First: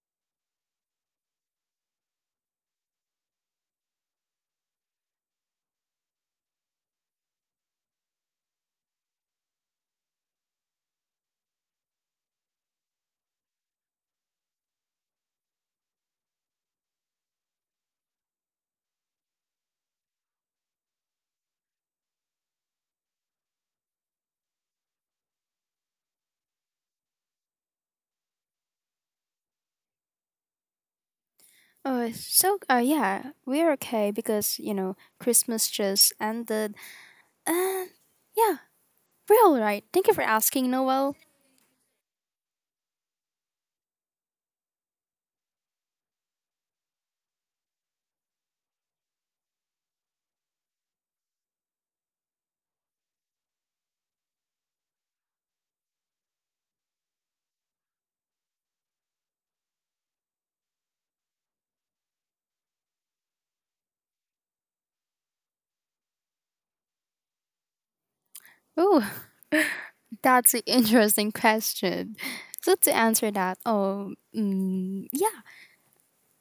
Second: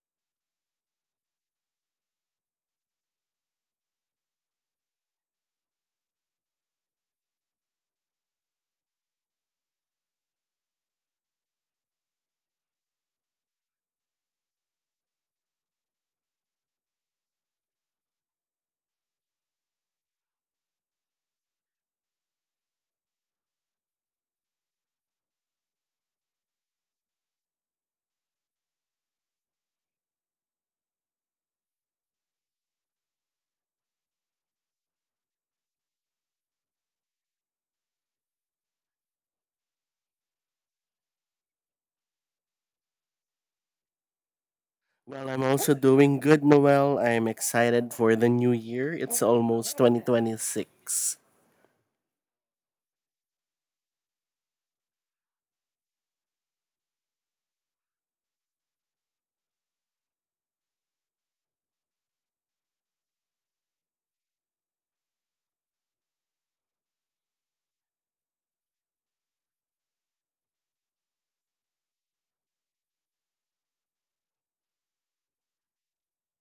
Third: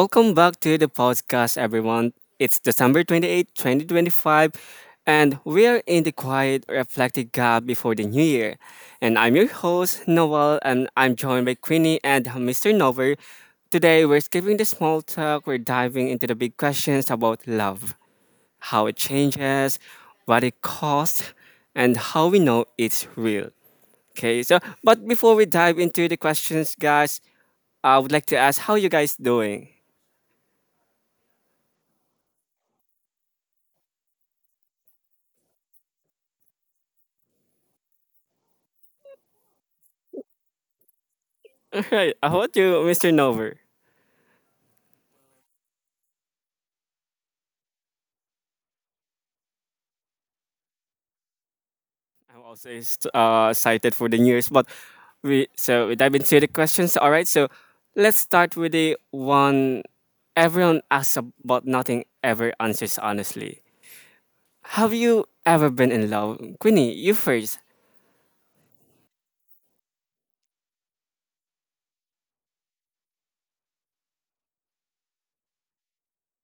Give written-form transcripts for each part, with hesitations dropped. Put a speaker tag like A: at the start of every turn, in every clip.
A: Welcome back to the podcast, everyone. It's December 28, 2025, and we are in the quiet, reflective gap before the new year. And I'm your host, Noel, and I'm joined by Queenie and Mr. Nover. Today, we're skipping the small talk, we're diving into the big questions about love, how it changes, what it costs, and how we know it's real. Okay, so but before we dive into the questions, guys, I would like to ask how you guys doing.
B: Oh, so we're okay because you know Christmas just ended, and yeah, we're all right. Thank you for asking, Noel.
A: Alright, how about you, Mr. Nover?
C: Well, I'm also doing good, Noel. I'm excited for the new year. It's almost 2026.
A: I'm also excited for the new year's, but we dive into the questions. All right, so let's start with the one everyone asks about, nothing ever answers honestly. Have you ever been in love, Queenie? You first.
B: Oh, that's an interesting question. So to answer that,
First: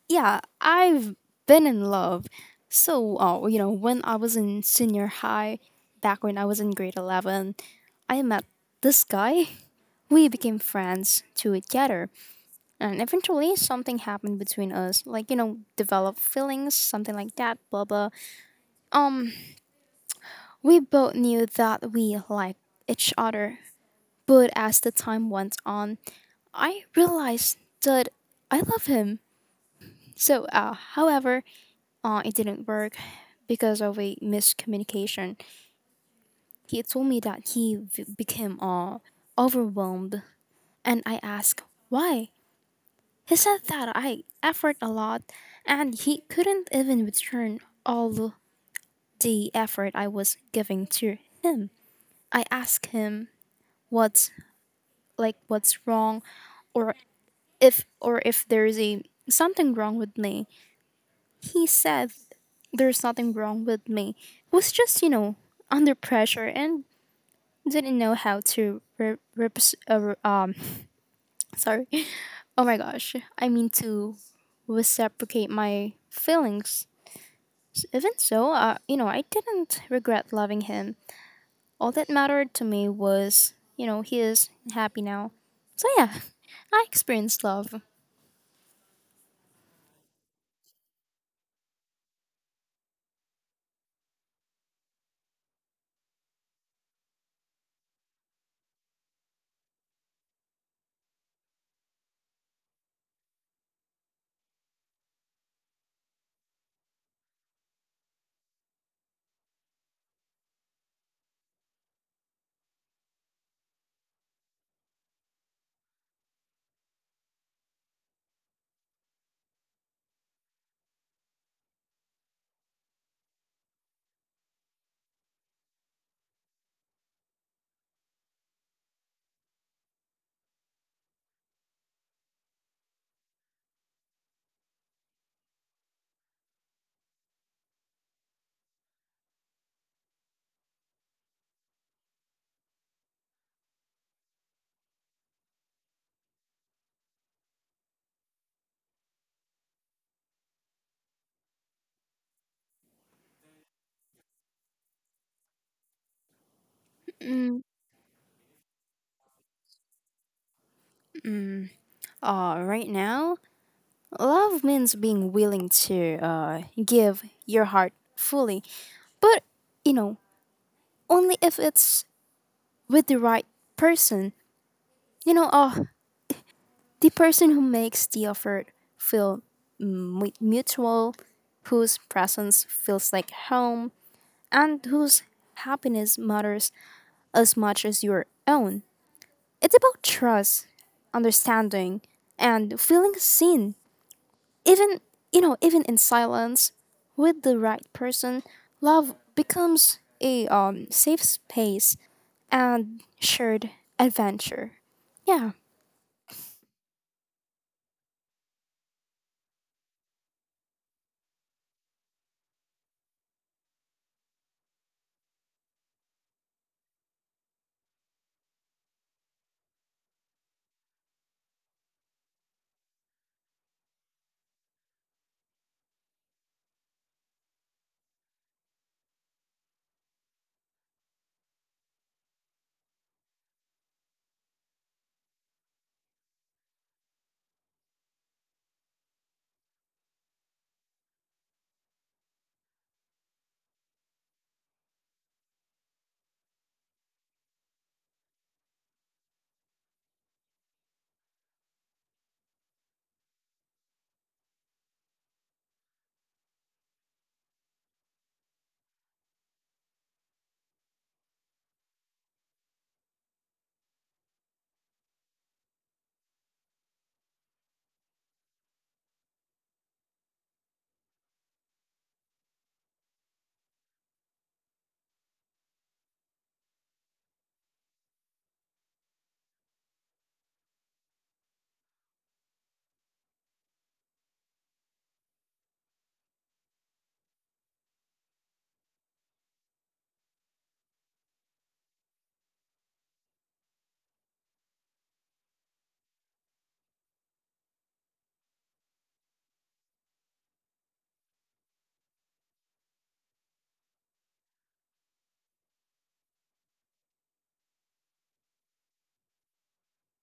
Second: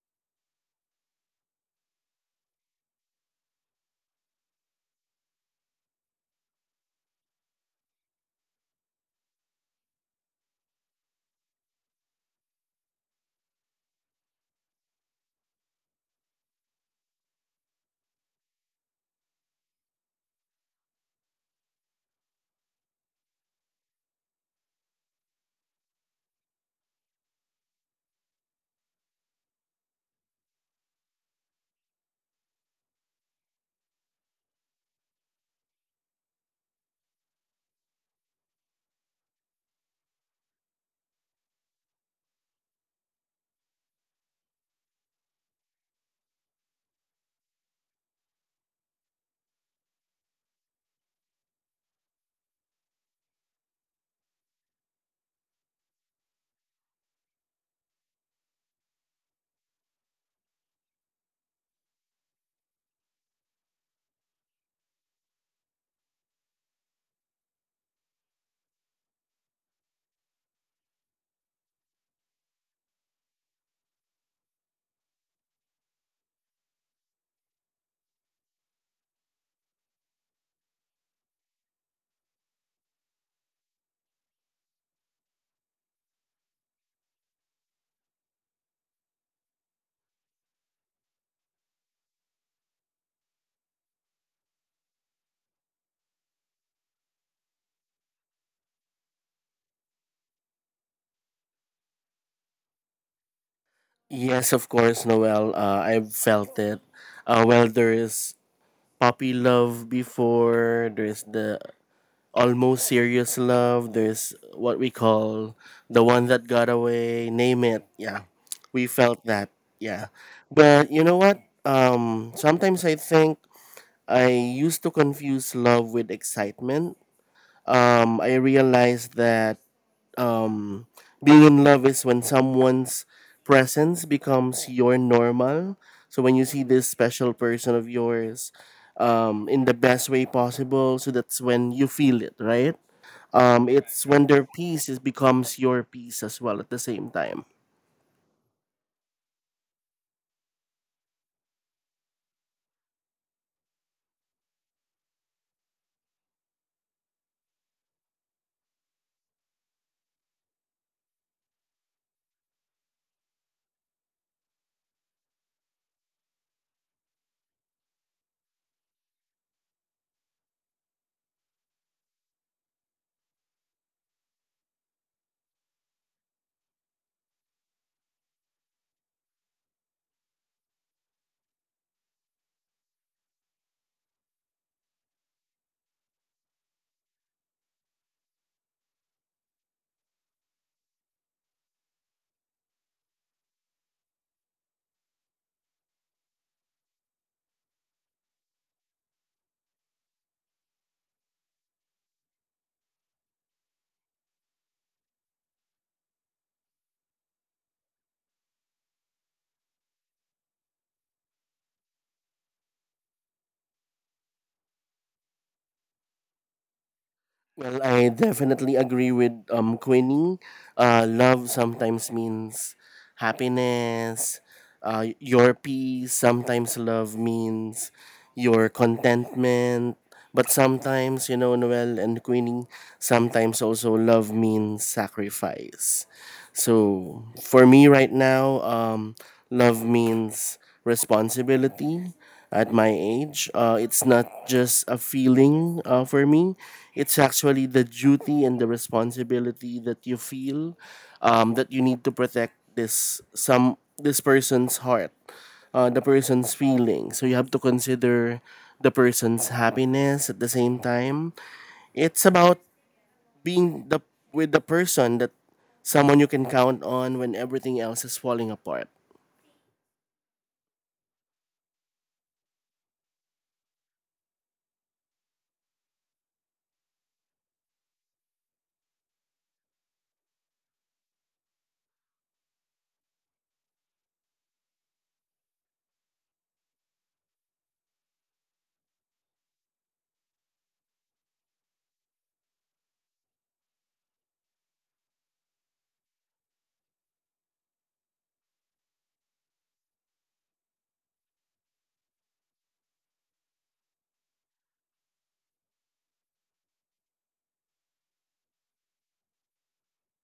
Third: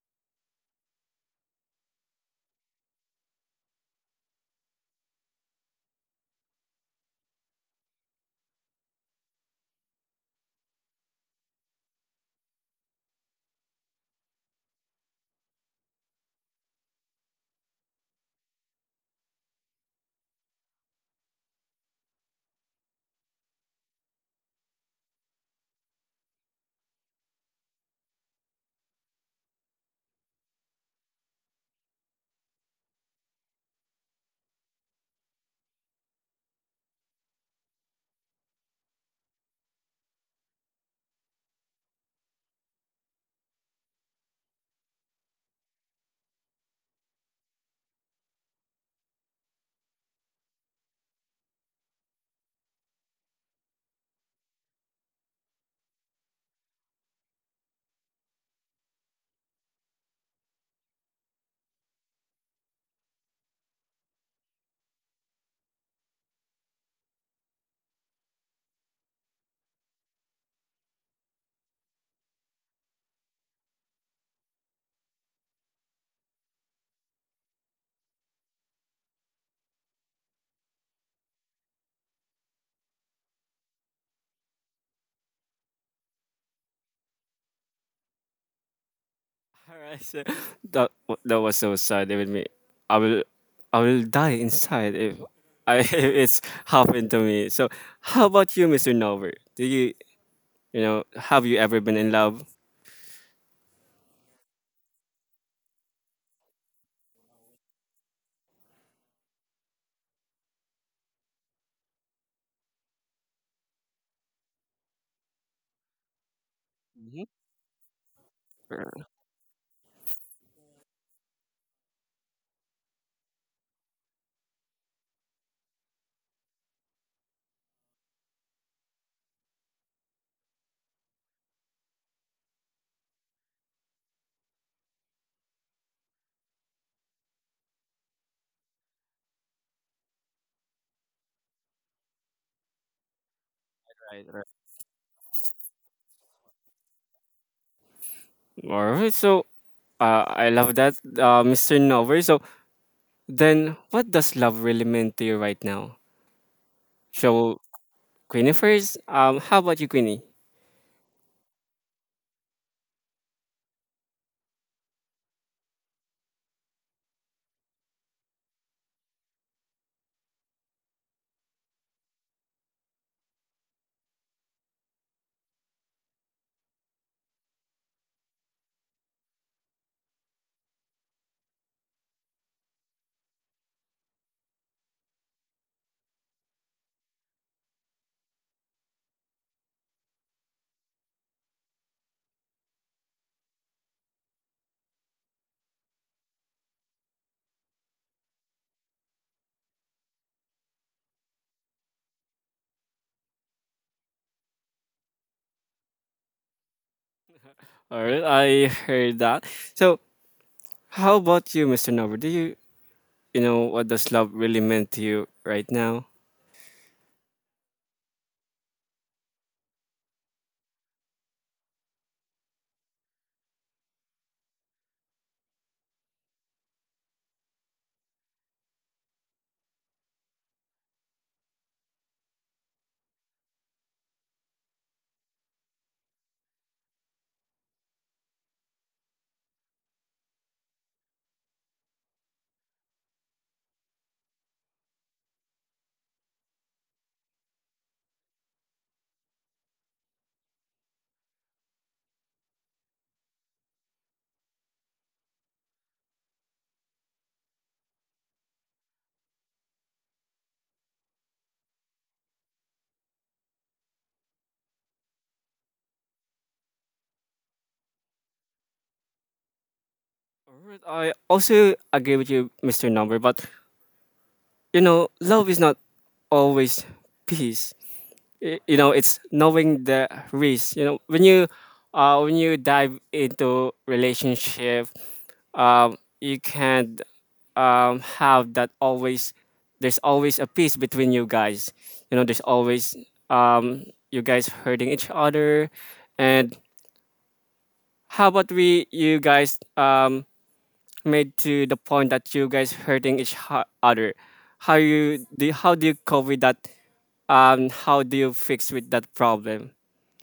B: yeah, I've been in love. So, you know, when I was in senior high, back when I was in grade 11, I met this guy. We became friends together. And eventually, something happened between us, like, you know, developed feelings, something like that, blah blah. We both knew that we liked each other, but as the time went on, I realized that I love him. However, it didn't work because of a miscommunication. He told me that he became overwhelmed, and I asked why. He said that I effort a lot and he couldn't even return all the effort I was giving to him. I asked him what's like what's wrong or or if there's a something wrong with me. He said there's nothing wrong with me. Was just, you know, under pressure and didn't know how to sorry. Oh my gosh. I mean to reciprocate my feelings. Even so, you know, I didn't regret loving him. All that mattered to me was, you know, he is happy now. So yeah, I experienced love.
A: All right, so that was so sad with me. I will I will die inside if I if it's happened to me. So how about you, Mr. Nover? Do you you know Have you ever been in love?
C: Yes, of course, Noel. I've felt it. Well, there is puppy love before, there's the almost serious love, there's what we call the one that got away, name it. Yeah, we
A: Right,
C: felt that. Yeah. But you know what? Sometimes I think I used to confuse love with excitement. I realized that um, being in love is when someone's presence becomes your normal. So when you see this special person of yours in the best way possible, so that's when you feel it, right? It's when their
A: right.
C: peace is, becomes your peace as well at the same time.
A: Alright, so I love that, Mr. Nover. So then, what does love really mean to you right now? So,
B: Mm-mm.
A: Queenie first. How about you, Queenie?
B: Uh, right now, love means being willing to give your heart fully. But, you know, only if it's with the right person. You know, the person who makes the effort feel mutual, whose presence feels like home, and whose happiness matters as much as your own. It's about trust, understanding, and feeling seen. Even, you know, even in silence, with the right person, love becomes a safe space and shared adventure. Yeah.
A: Alright, I heard that. So, how about you, Mr. Nover? Do you, you know, What does love really mean to you right now?
C: Well, I definitely agree with Queenie. Love sometimes means happiness, your peace. Sometimes love means your contentment. But sometimes, you know, Noel and Queenie, sometimes also love means sacrifice. So for me right now, love means responsibility. At my age, it's not just a feeling for me. It's actually the duty and the responsibility that you feel that you need to protect this person's heart, the person's feeling. So you have to consider the person's happiness at the same time. It's about being the with the person that someone you can count on when everything else is falling apart.
A: Alright, I also agree with you, Mr. Nover. But you know, love is not always peace. You know, it's knowing the risk, when you dive into relationship. You can have that always. There's always a peace between you guys, there's always, um you guys hurting each other. And how about we, you guys, made to the point that you guys hurting each other? How do you cope with that? How do you fix with that problem?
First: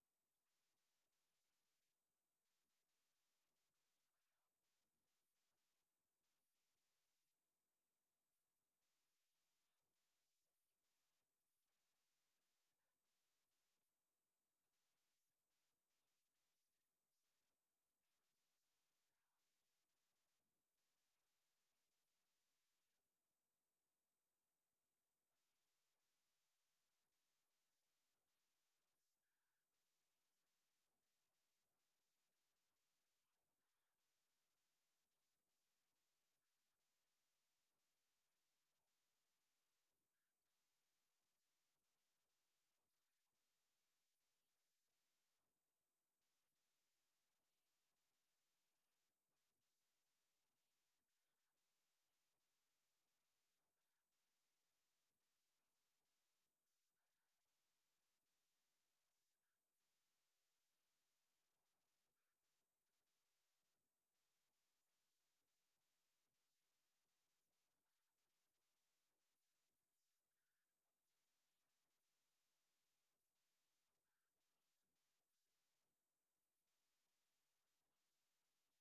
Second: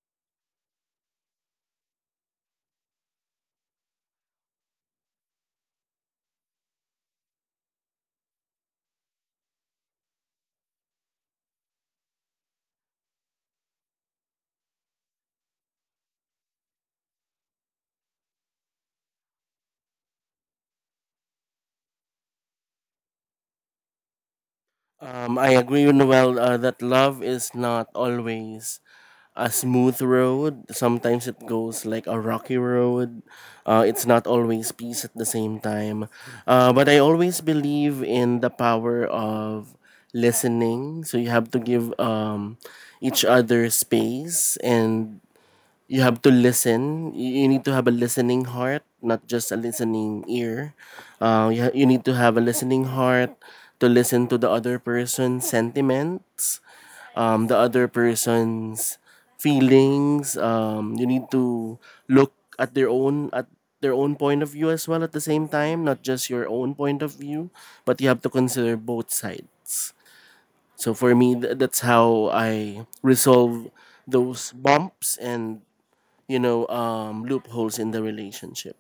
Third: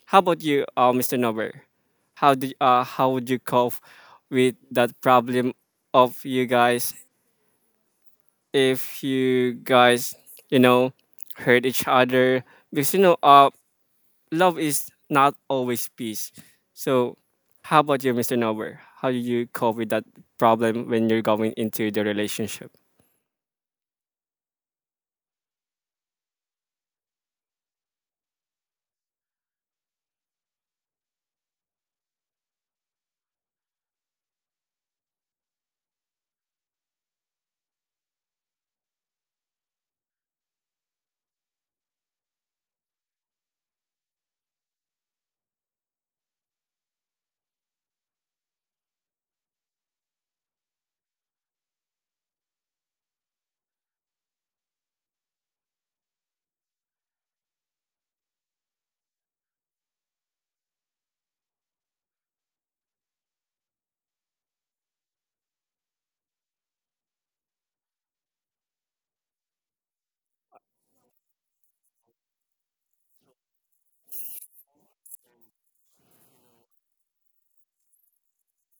A: How about you, Mr. Nober? How would you cope with that problem of you guys, if you guys you know hurt each other? Because you know, love is not always peace. So how about you, Mr. Nober? How do you cope with that problem when you're going into the relationship?
C: I agree with Noel that love is not always a smooth road. Sometimes it goes like a rocky road. It's not always peace at the same time. But I always believe in the power of listening. So you have to give each other space and you have to listen. You need to have a listening heart, not just a listening ear. You you need to have a listening heart to listen to the other person's sentiments, the other person's feelings. You need to look at their own point of view as well at the same time, not just your own point of view, but you have to consider both sides. So for me, that's how I resolve those bumps and, you know, loopholes in the relationship.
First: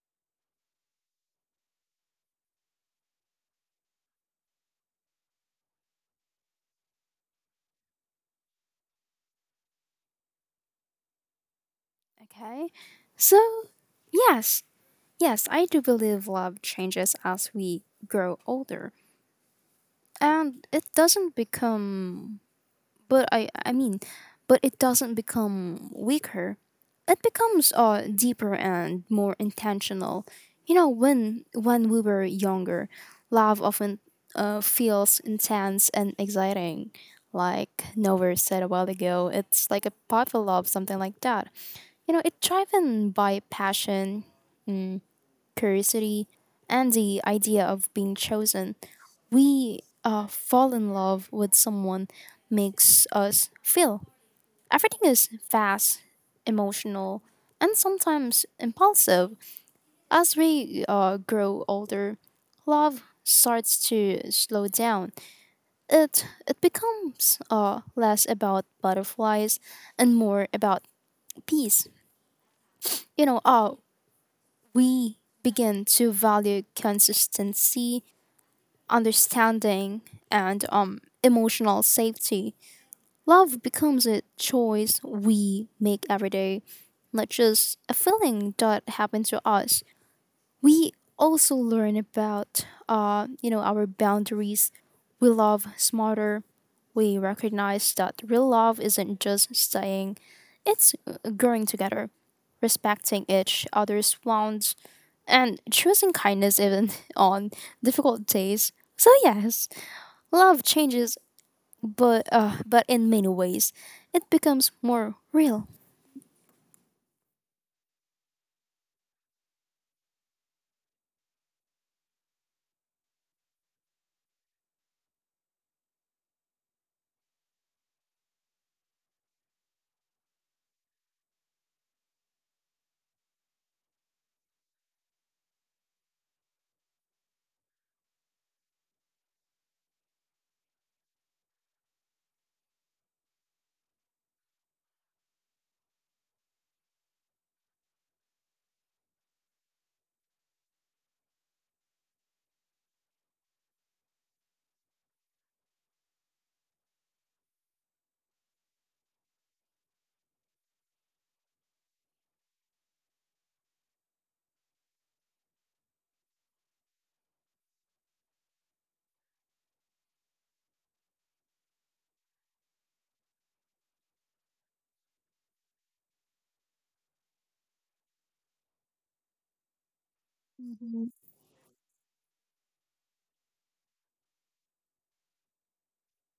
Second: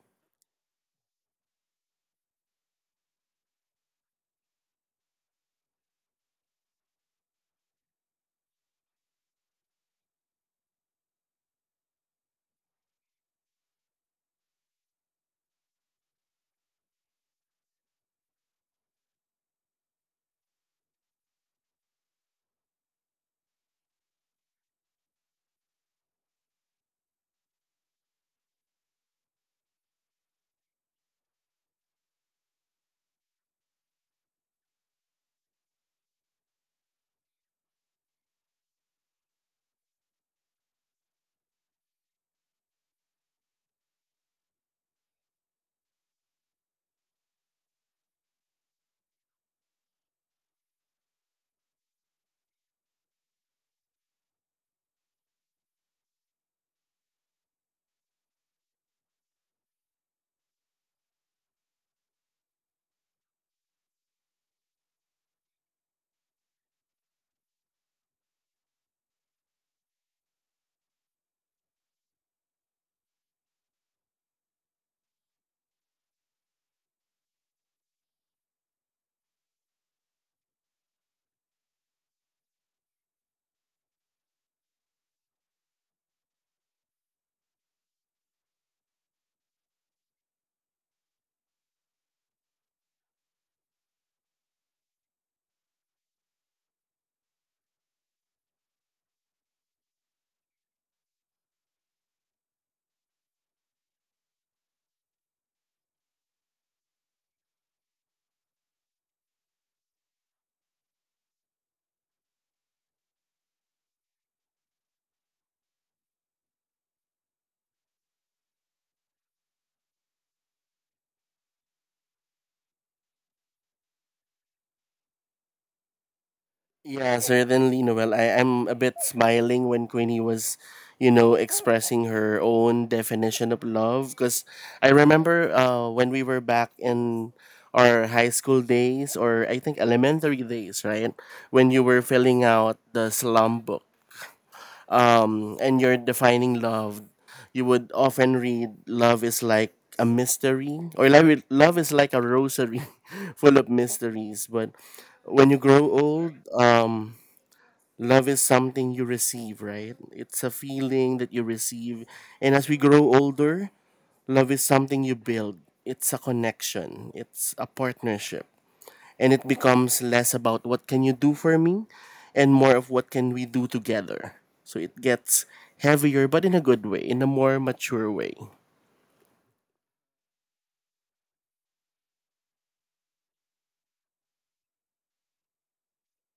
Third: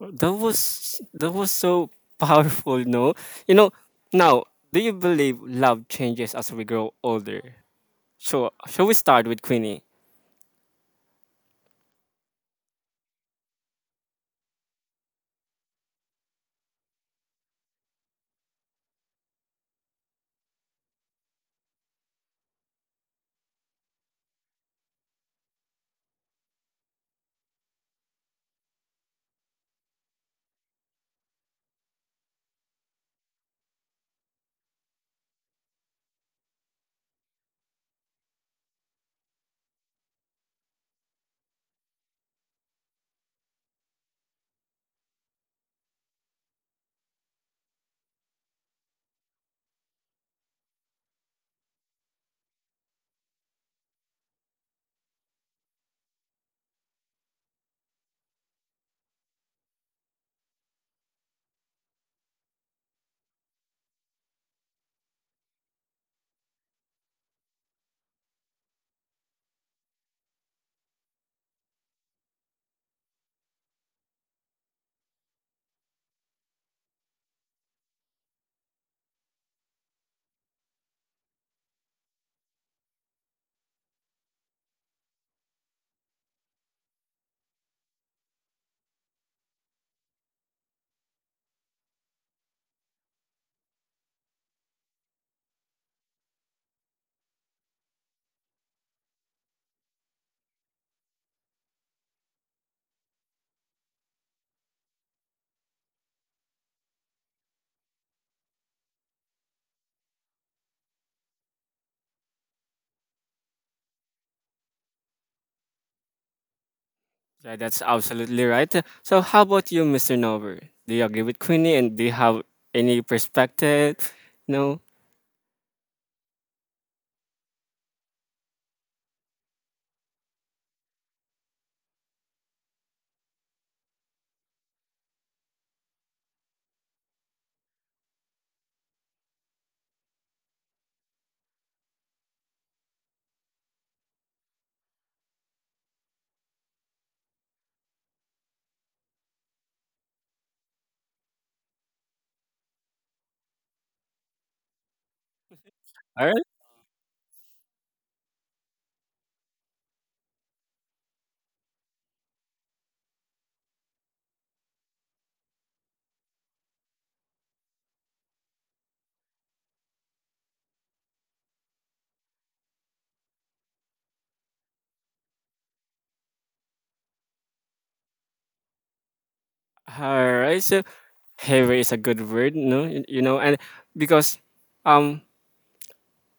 A: That was so powerful. No, you know, now. Do you believe love changes as we grow older? So, shall we start with Queenie?
B: Okay. So, yes, yes, I do believe love changes as we grow older. And it doesn't become But I mean, but it doesn't become weaker. It becomes deeper and more intentional. You know, when we were younger, love often feels intense and exciting. Like Nova said a while ago, it's like a puppy love, something like that. You know, it's driven by passion, curiosity, and the idea of being chosen, we fall in love with someone makes us feel. Everything is fast, emotional, and sometimes impulsive. As we grow older, love starts to slow down. It becomes less about butterflies and more about peace. You know, we begin to value consistency understanding and emotional safety. Love becomes a choice we make every day, not just a feeling that happened to us. We also learn about you know our boundaries. We love smarter. We recognize that real love isn't just staying; it's growing together, respecting each other's wants, and choosing kindness even on difficult days. So yes, love changes, but in many ways, it becomes more real.
A: Yeah, that's absolutely right. So, how about you, Mr. Nover? Do you agree with Queenie, and do you have any perspective? No?
C: Yeah, certainly, Noel. I'm a bit smiling when Queenie was, you know, expressing her own definition of love. Because I remember when we were back in our high school days, or I think elementary days, right? When you were filling out the slum book, and you're defining love, you would often read love is like a mystery or love is like a rosary full of mysteries. But when you grow
A: All
C: old,
A: right.
C: love is something you receive, right? It's a feeling that you receive. And as we grow older, love is something you build. It's a connection. It's a partnership, and it becomes less about what can you do for me and more of what can we do together. So it gets heavier, but in a good way, in a more mature way.
A: All right. So, "heavy" is a good word, no? You, and because, um,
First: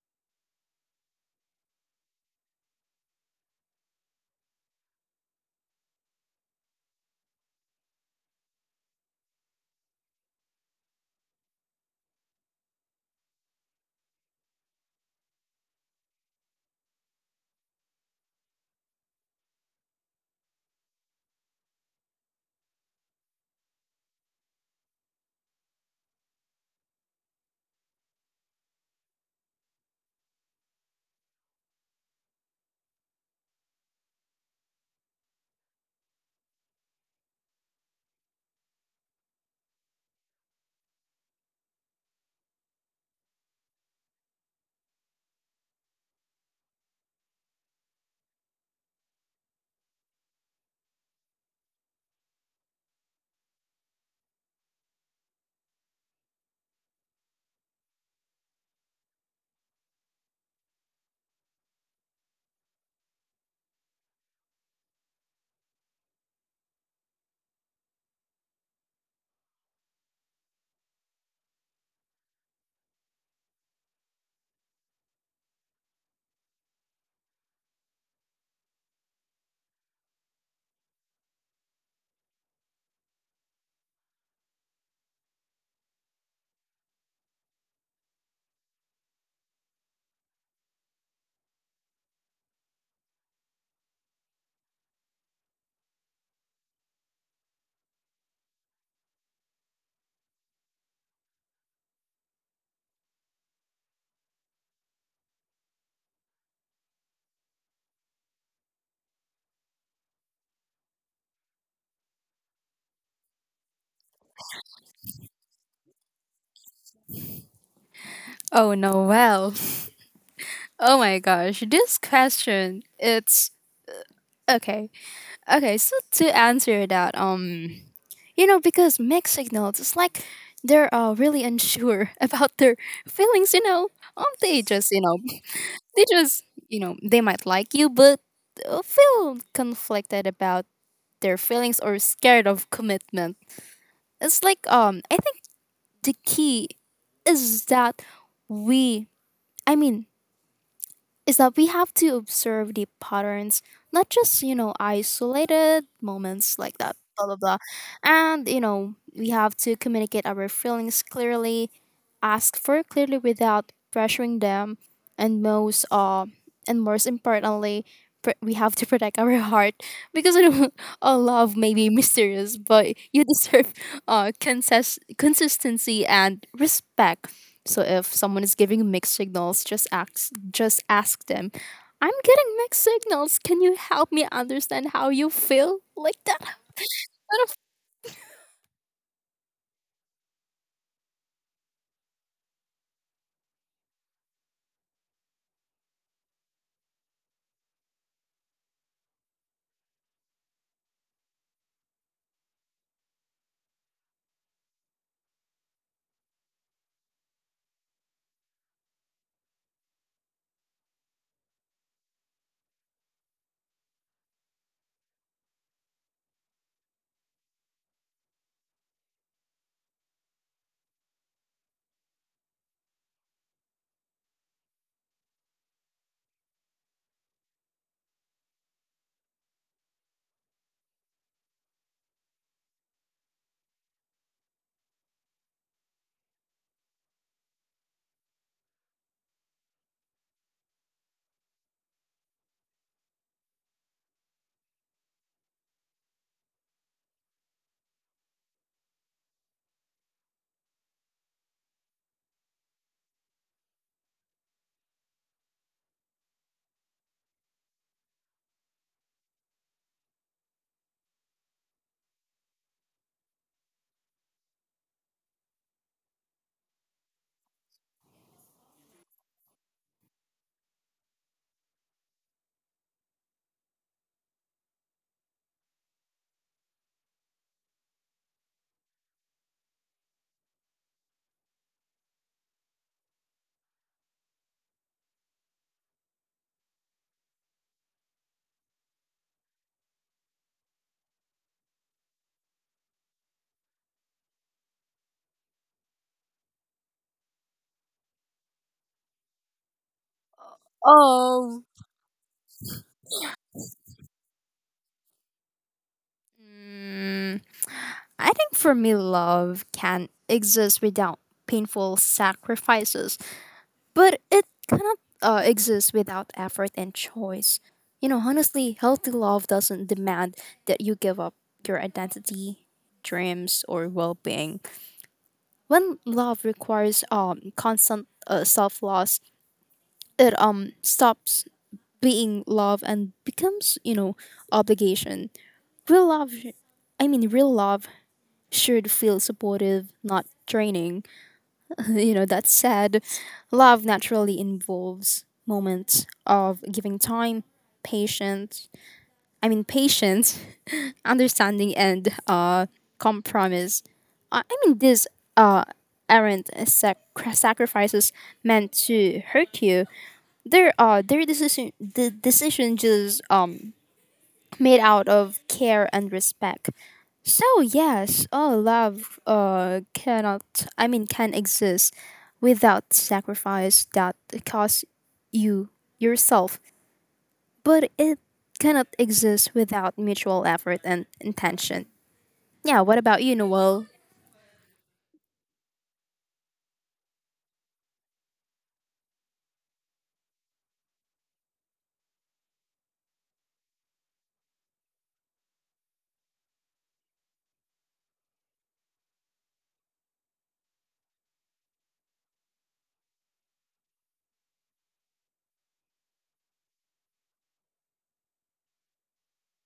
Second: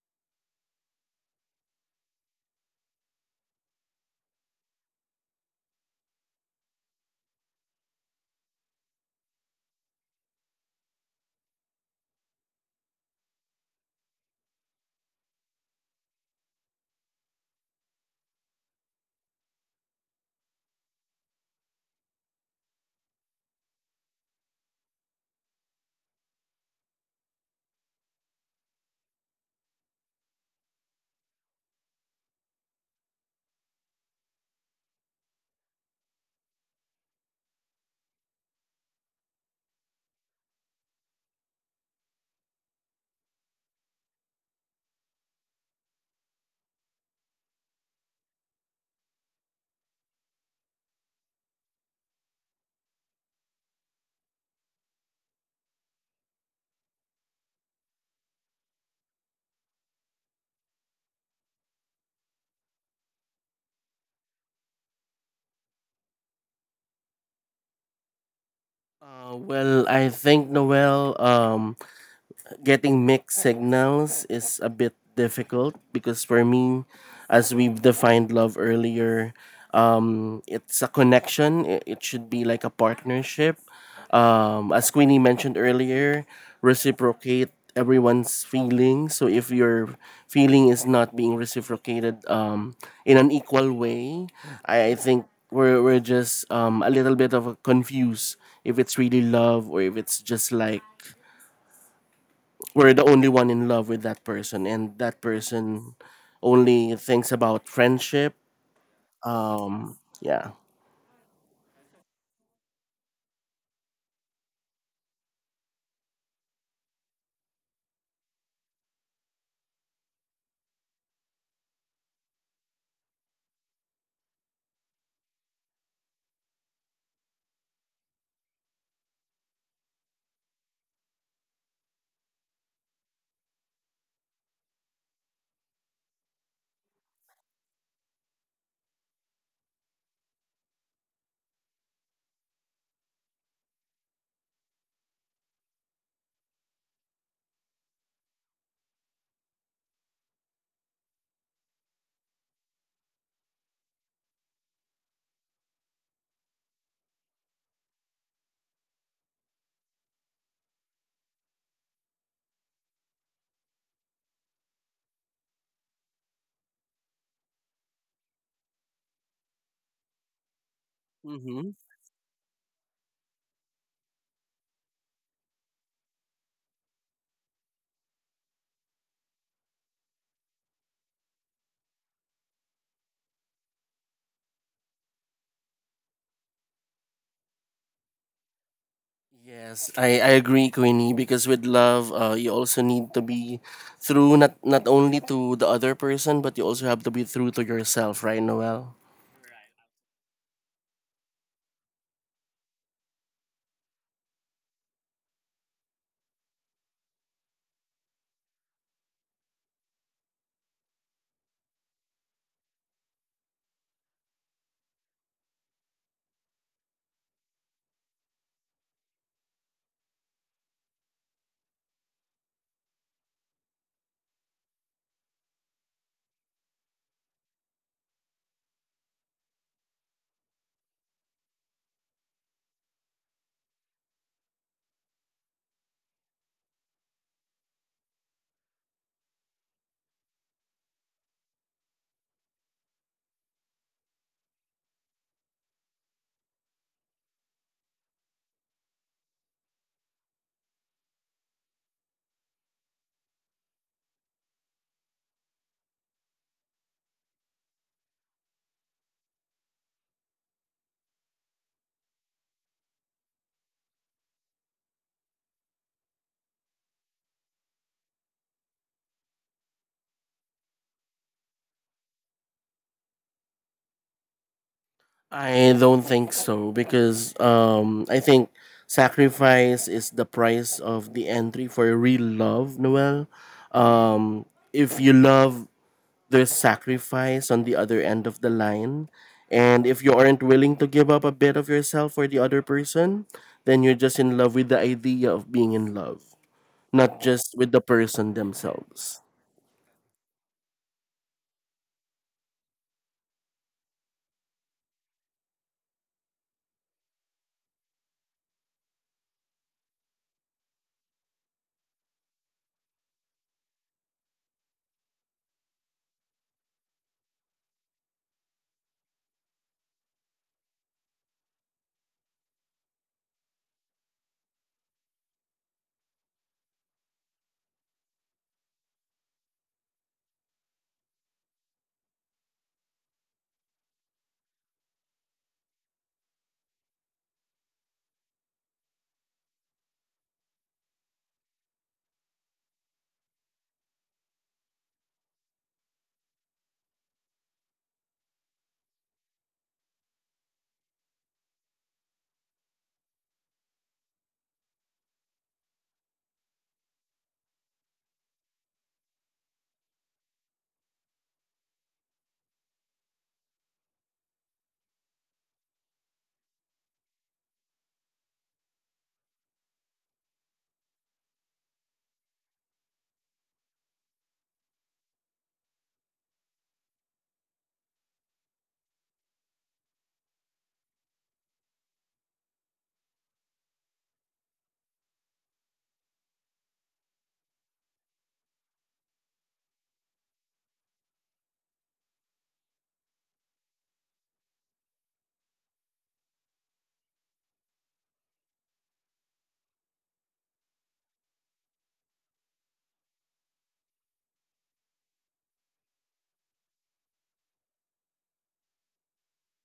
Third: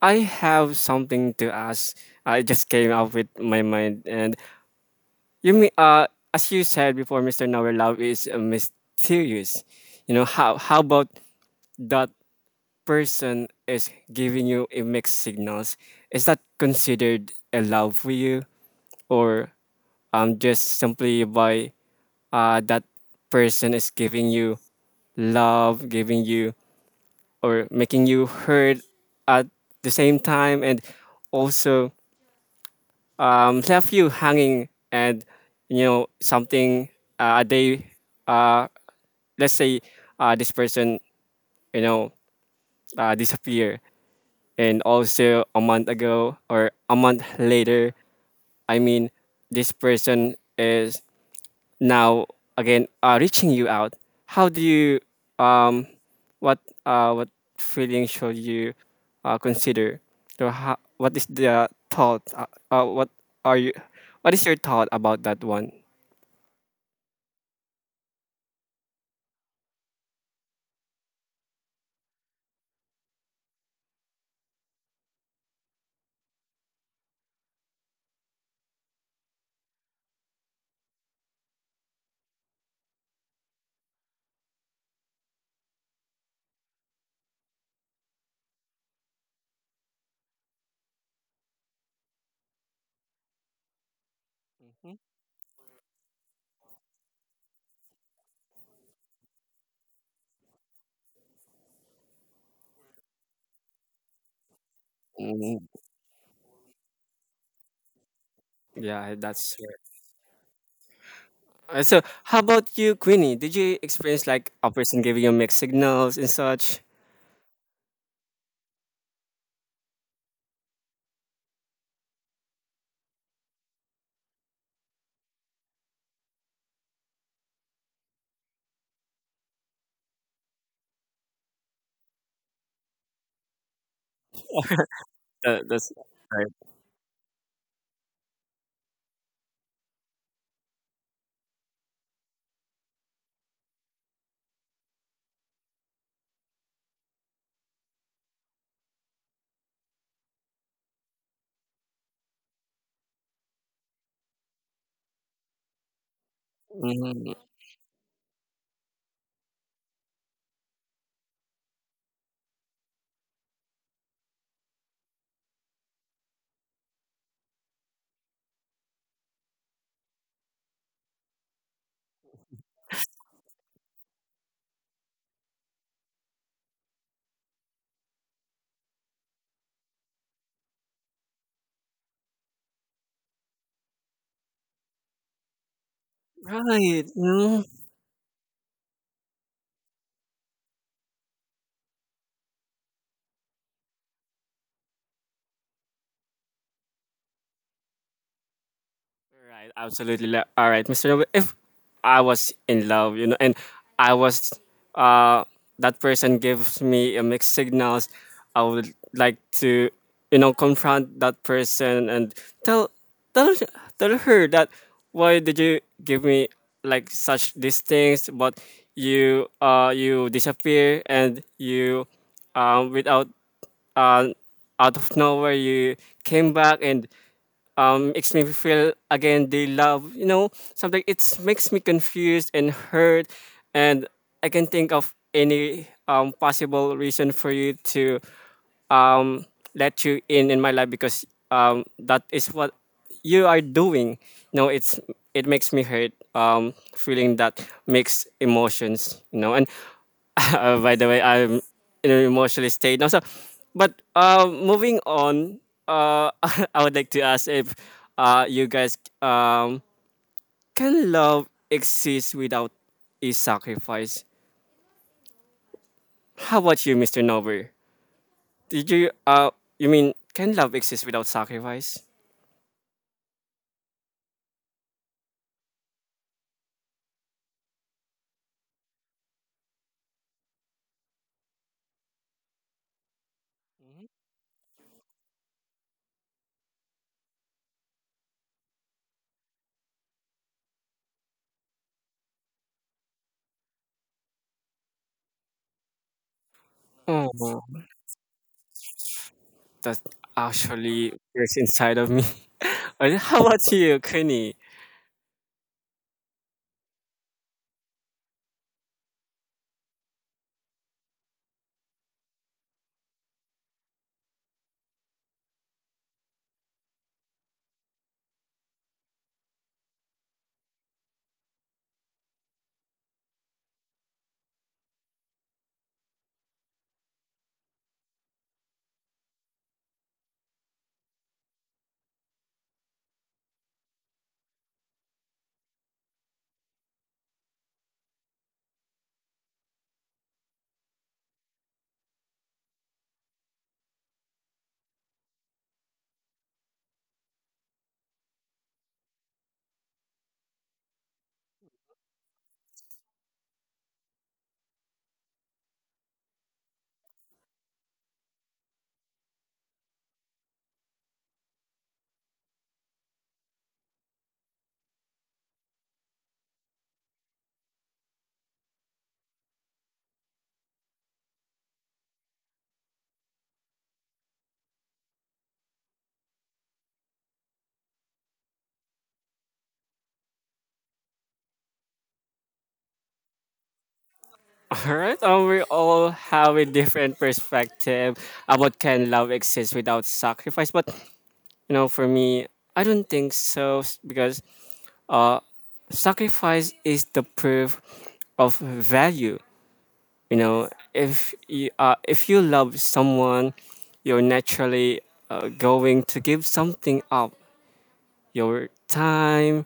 A: I have something to ask. I just came up with my mind. And you mean, as you said before, Mr. Nover, love is mysterious. You know, how about that person is giving you a mixed signals, is that considered a love for you, or just simply by, that person is giving you love, giving you, or making you hurt at the same time, and also, left you hanging, and you know something, they uh let's say, this person, you know, disappear, and also a month ago or a month later, I mean, this person is now again, reaching you out. How do you, um what what feeling should you consider? So how, what is the thought, what are you, what is your thought about that one?
C: Well, I think, Noel, getting mixed signals is a bit difficult because for me, as we've defined love earlier, it's a connection. It should be like a partnership. As Queenie mentioned earlier, reciprocate everyone's feelings. So if your feeling is not being reciprocated in an equal way, I
A: Mhm.
C: think we're just a little bit of a confused if it's really love or if it's just like we're the only one in love with that person and that
A: Mm,
C: person only thinks about friendship.
A: yeah, that's right.
C: Yeah.
A: So how about you, Queenie, did you experience like a person giving you mixed signals and such?
B: Oh no, well. Oh my gosh, this question, it's okay. Okay, so to answer that, you know, because mixed signals, it's like they're really unsure about their feelings. You know, they just, you know,
A: That's.
B: they just, you know, they might like you but feel conflicted about their feelings or scared of commitment. It's like I think the key is that we, I mean, is that we have to observe the patterns, not just, you know, isolated moments like that, blah, blah,
A: Mm,
B: blah. And, you know, we have to communicate our feelings clearly ask for clearly without pressuring them and most importantly we have to protect our heart because I don't, love
C: Mm-hmm.
B: may be mysterious but you deserve consistency and respect so if someone is giving mixed signals just ask them, I'm getting mixed signals, can you help me understand how you feel like that.
A: right. Mm.
C: Yes, I agree, Queenie, because with love you also need to be through, not not only to the other person but you also have to be through to yourself, right, Noel?
A: Right. Absolutely. All right, Mr. Noble, if I was in love, you know, and I was, uh, that person gives me a mixed signals, I would like to, you know, confront that person and tell, tell, tell her that why did you give me like such these things, but you, you disappear, and you, without, uh, out of nowhere you came back, and makes me feel again they love, you know something, it makes me confused and hurt. And I can think of any possible reason for you to, um, let you in my life, because, that is what you are doing. You know, it's, it makes me hurt. Feeling that mixed emotions. You know, and by the way, I'm in an emotionally state now. So, but moving on, uh, I would like to ask if, you guys, can love exist without a sacrifice? How about you, Mister Nover? Did you you mean Can love exist without sacrifice?
C: I don't think so because I think sacrifice is the price of the entry for real love, Noel. um if you love, there's sacrifice on the other end of the line. And if you aren't willing to give up a bit of yourself for the other person, then you're just in love with the idea of being in love, not
A: Oh,
C: just
A: wow.
C: with the person themselves.
A: That's actually is
B: Oh,
A: inside of me. And how about you, Kenny?
B: I think for me, love can exist without painful sacrifices, but it cannot exist without effort and choice. You know, honestly, healthy love doesn't demand that you give up your identity, dreams, or well being. When love requires constant self loss, it stops being love and becomes, you know, obligation. Real love real love should feel supportive, not draining. You know, that's sad. Love naturally involves moments of giving time, patience, patience, understanding, and compromise. I mean, these uh, aren't sacrifices meant to hurt you. The decision just made out of care and respect. So yes, all love cannot I mean can exist without sacrifice that costs you yourself, but it cannot exist without mutual effort and intention. Yeah, what about you, Noel?
A: All right, we all have a different perspective about can love exist without sacrifice. But you know, for me, I don't think because, uh, sacrifice is the proof of value. You know, if you, if you love someone, you're naturally going to give something up. Your time,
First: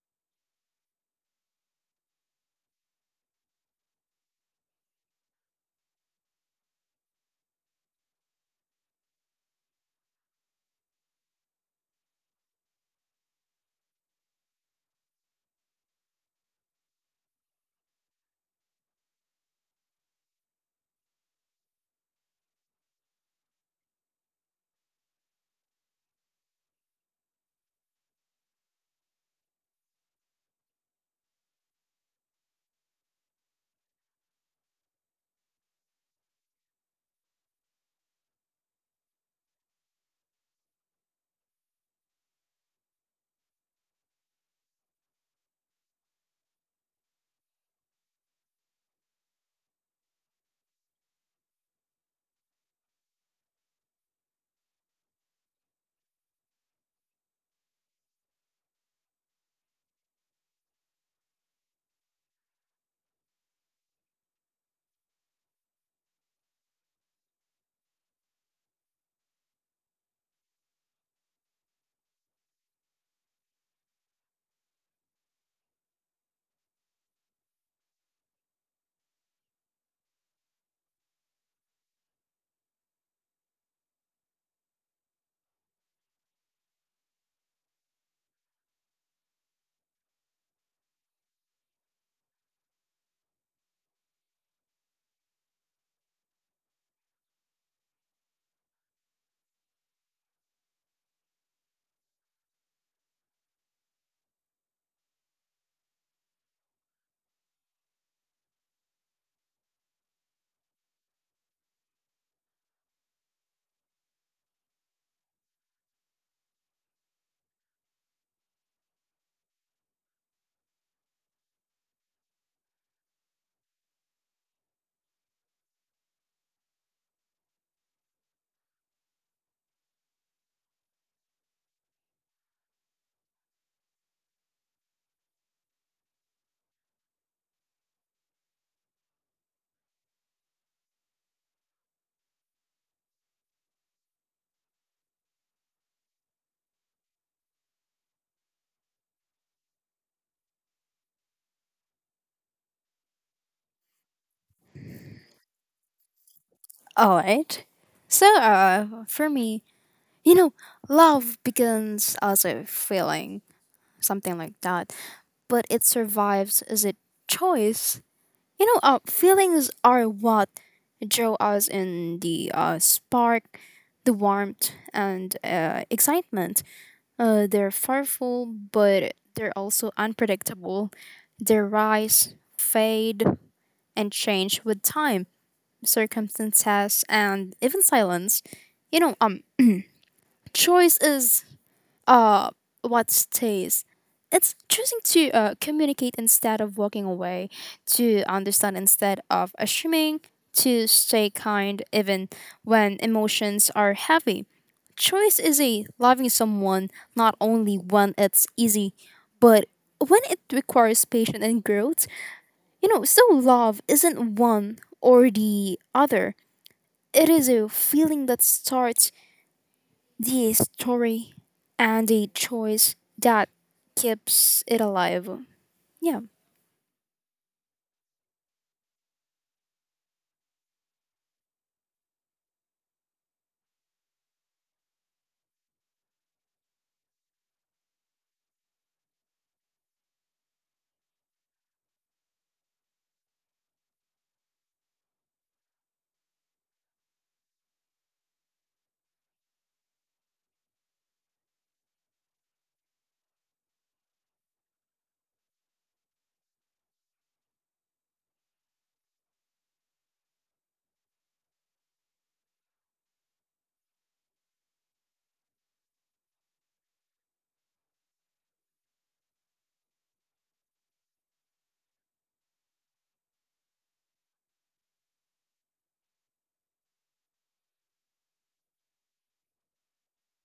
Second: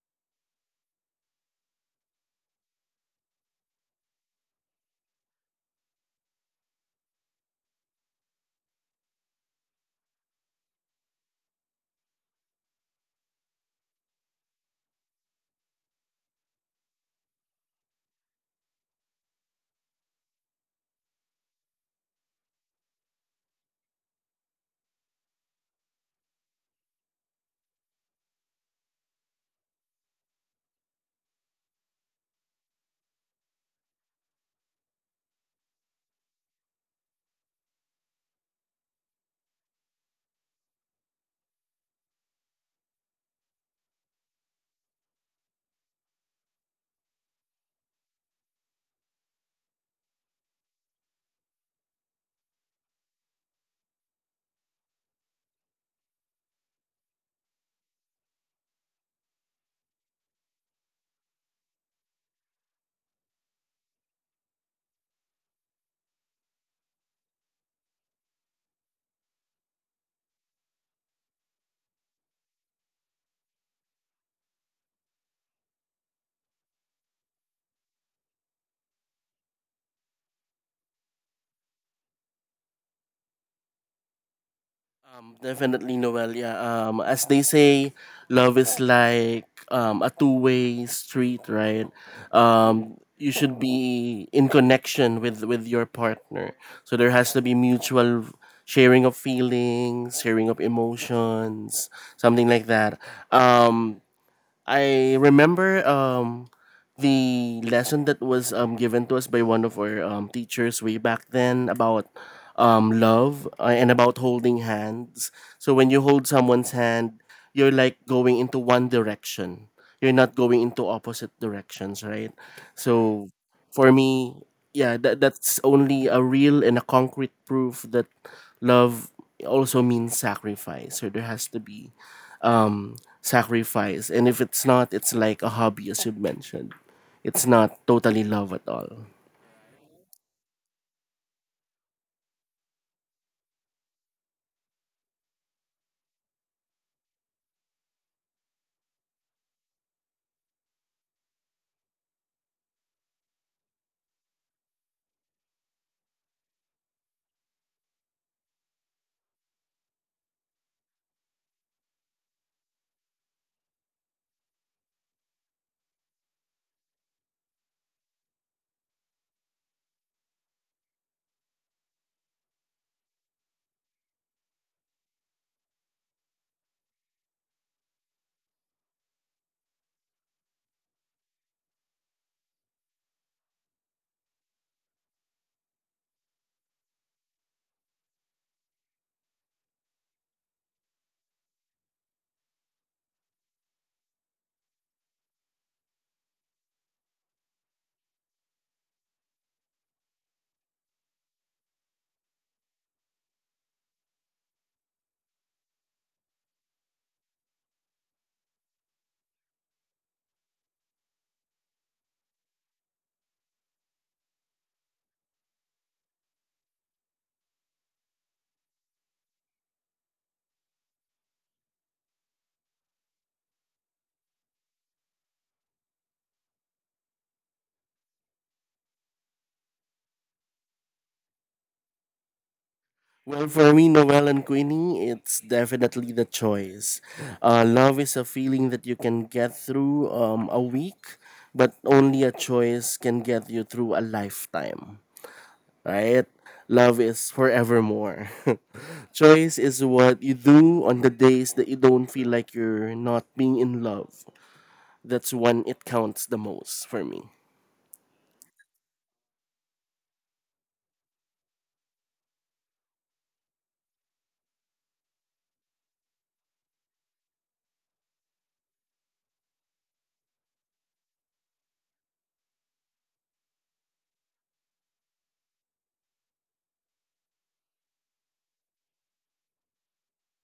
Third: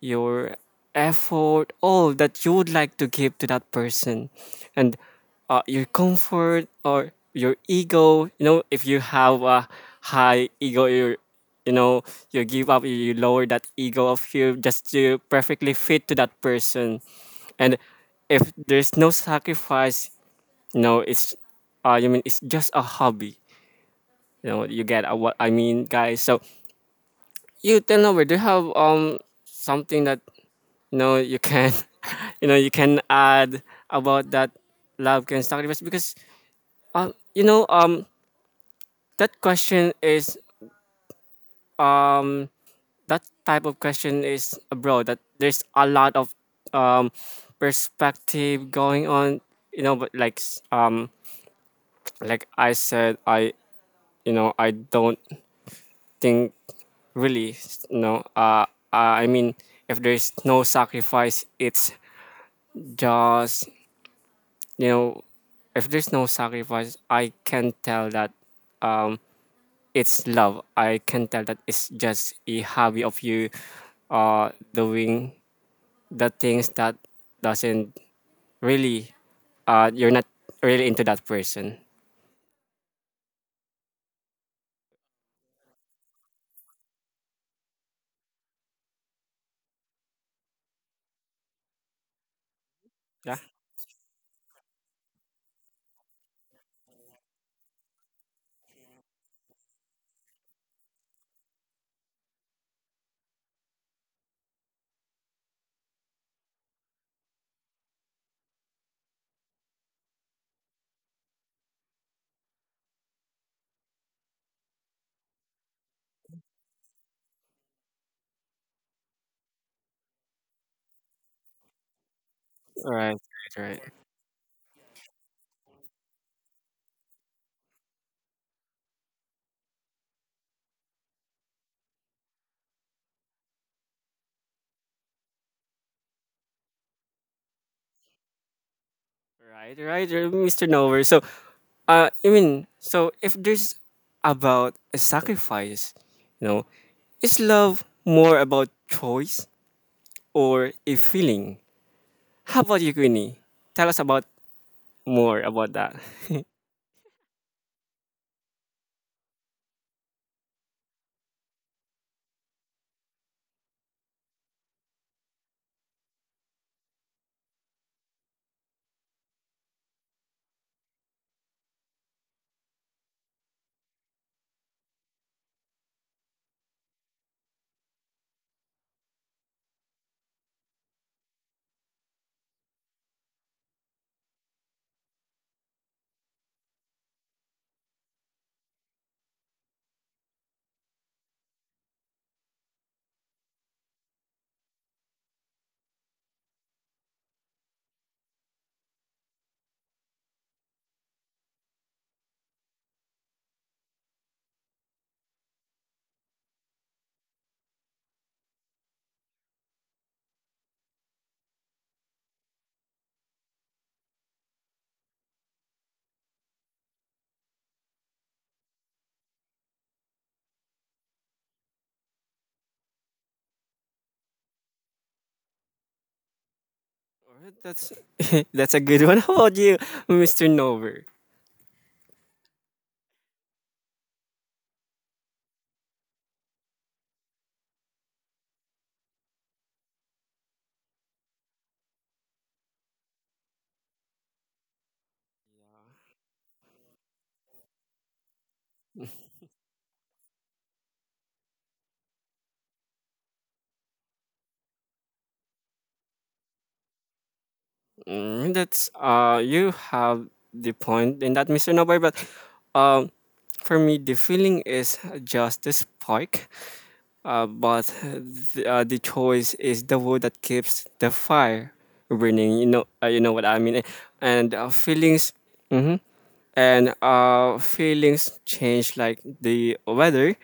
A: your effort, all that you would like to give to that person, and your comfort or your ego. You know, if you have a high ego, you know, you give up, you lower that ego of you just to perfectly fit to that person, and if there's no sacrifice, you know, it's, you mean it's just a hobby. You know, you get, what I mean, guys. So you tell over. Do you have something that, you know, you can you know, you can add about that, love can sacrifice? Because, um, you know um that question is, um that type of question is abroad, that there's a lot of um perspective going on, you know. But like I said, I, you know, I don't think really, I mean, if there's no sacrifice, it's just, you know, if there's no sacrifice, I can tell that, um it's love. I can tell that it's just a hobby of you, doing the things that doesn't really, you're not really into that person.
C: Definitely, Noel. Yeah. As they say, love is like a two-way street, right? You
A: Yeah.
C: should be in connection with your partner, so there has to be mutual sharing of feelings, sharing of emotions, something like that. Um, I remember the lesson that was given to us by one of our teachers way back then about love and about holding hands. So when you hold someone's hand, you're like going into one direction. You're not going into opposite directions, right?
A: right
C: So
A: right
C: for me, yeah, that that's only a real and a concrete proof that love also means sacrifice. So there has to be sacrifice. And if it's not, it's like a hobby, as you mentioned. It's not totally love at all.
A: right, right, Mr. Nover. So, I mean, so if there's about a sacrifice, you know, is love more about choice or a feeling? How about you, Queenie? Tell us about more about that.
B: All right. So for me, you know, love begins as a feeling, something like that, but it survives as a choice. You know, feelings are what draw us in the spark, the warmth, and excitement. They're powerful, but they're also unpredictable. They rise, fade, and change with time, circumstances, and even silence. You know, choice is uh, what stays. It's choosing to communicate instead of walking away, to understand instead of assuming, to stay kind even when emotions are heavy. Choice is a loving someone not only when it's easy, but when it requires patience and growth. You know, so love isn't one or the other. It is a feeling that starts the story and the choice that keeps it alive. Yeah.
A: Alright, that's that's a good one. How about you, Mr. Nover?
C: Well, for me, Noel and Queenie, it's definitely the choice. Love is a feeling that you can get through a week, but only a choice can get you through a lifetime, right? Love is forevermore. Choice is what you do on the days that you don't feel like you're not being in love. That's when it counts the most for me.
A: Mm, that's you have the point in that, Mr. Nover. But, um, for me, the feeling is just the spark. But the choice is the wood that keeps the fire burning. You know what I mean. And feelings. Mm-hmm. And feelings change like the weather.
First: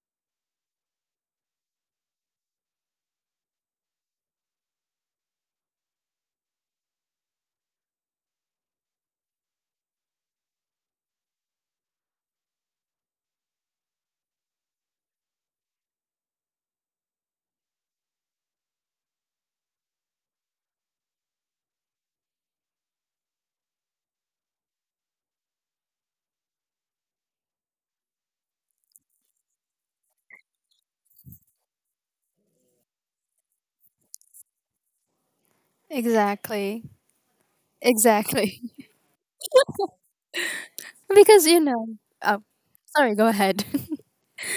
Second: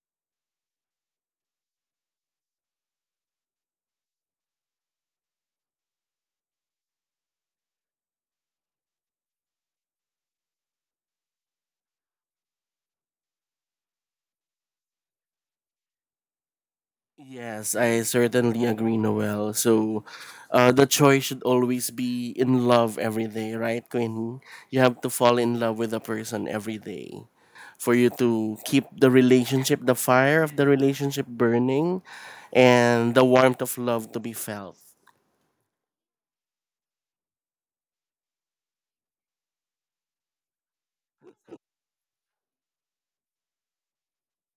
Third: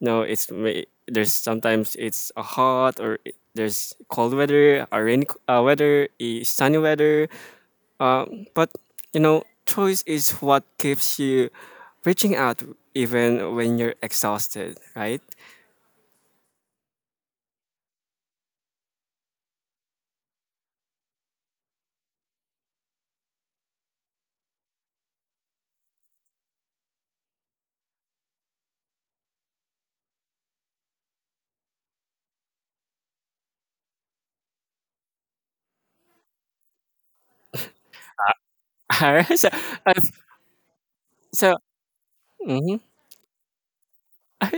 A: No, there's sometimes it's a hot, there's cold weather, a rainy weather, a sunny weather. Uh, but you know, choice is what keeps you reaching out even when you're exhausted, right?
C: Yes, I certainly agree, Noel. So, the choice should always be in love every day, right, Queen? You have to fall in love with a person every day for you to keep the relationship, the fire of the relationship burning, and the warmth of love to be felt.
B: Exactly. Exactly.
A: Alright, so, uh,
B: Because
A: so
B: you know, oh,
A: mhm.
B: sorry, go ahead.
A: Uh,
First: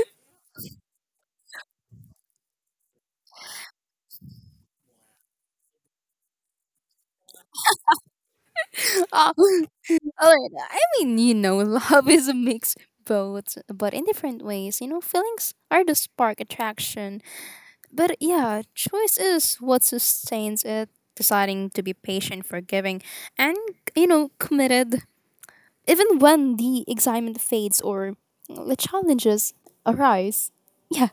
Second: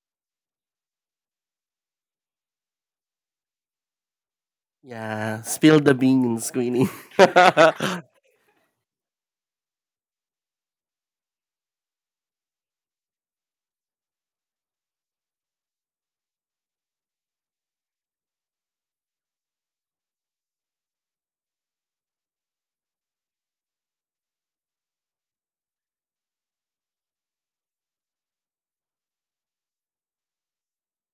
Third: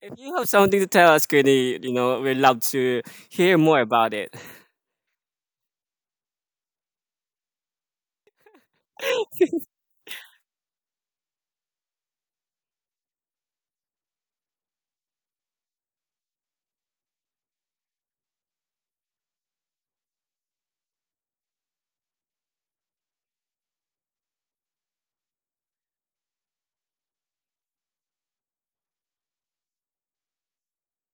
A: if you have something to tell us, Queenie, you know, we'd love to hear more about it.
C: Yeah, spill the beans, Queenie. The
B: uh, alright, I mean, you know, love is a mix both, but in different ways. You know, feelings are the spark attraction, but yeah, choice is what sustains it. Deciding to be patient, forgiving, and you know, committed even when the excitement fades or the challenges arise. Yeah.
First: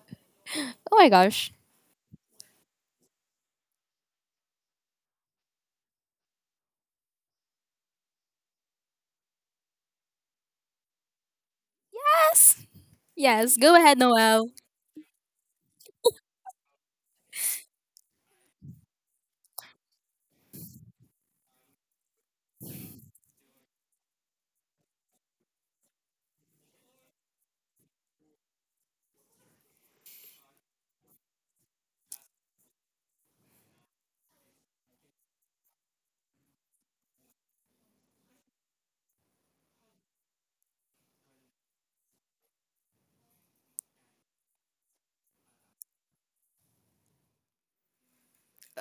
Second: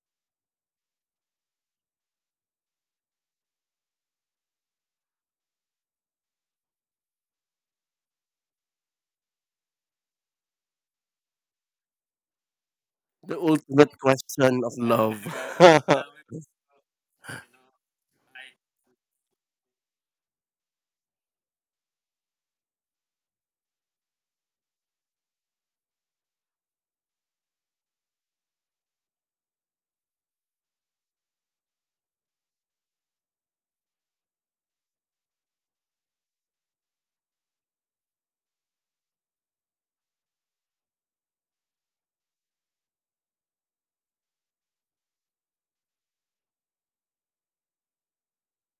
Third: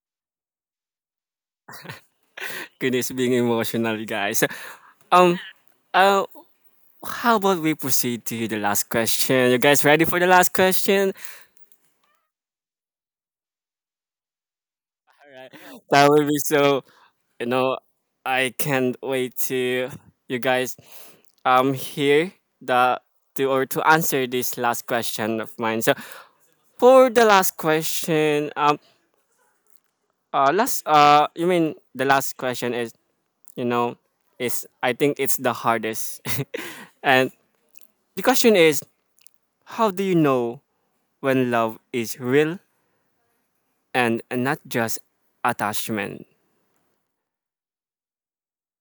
B: Oh my gosh.
A: Queenie's being emotional, you guys. So, um, uh, how about we proceed to the last question? You guys ready for the last question?
B: Yes. Yes. Go
C: ultimate
B: ahead, Noel.
C: question of love.
A: That will be so. You know, I can't wait to you guys, hear the, to answer this last question of mine. So for the last question, last you mean the last question is, you know, is, I think it's the hardest, and the question is, how do you know when love is real, and not just attachment.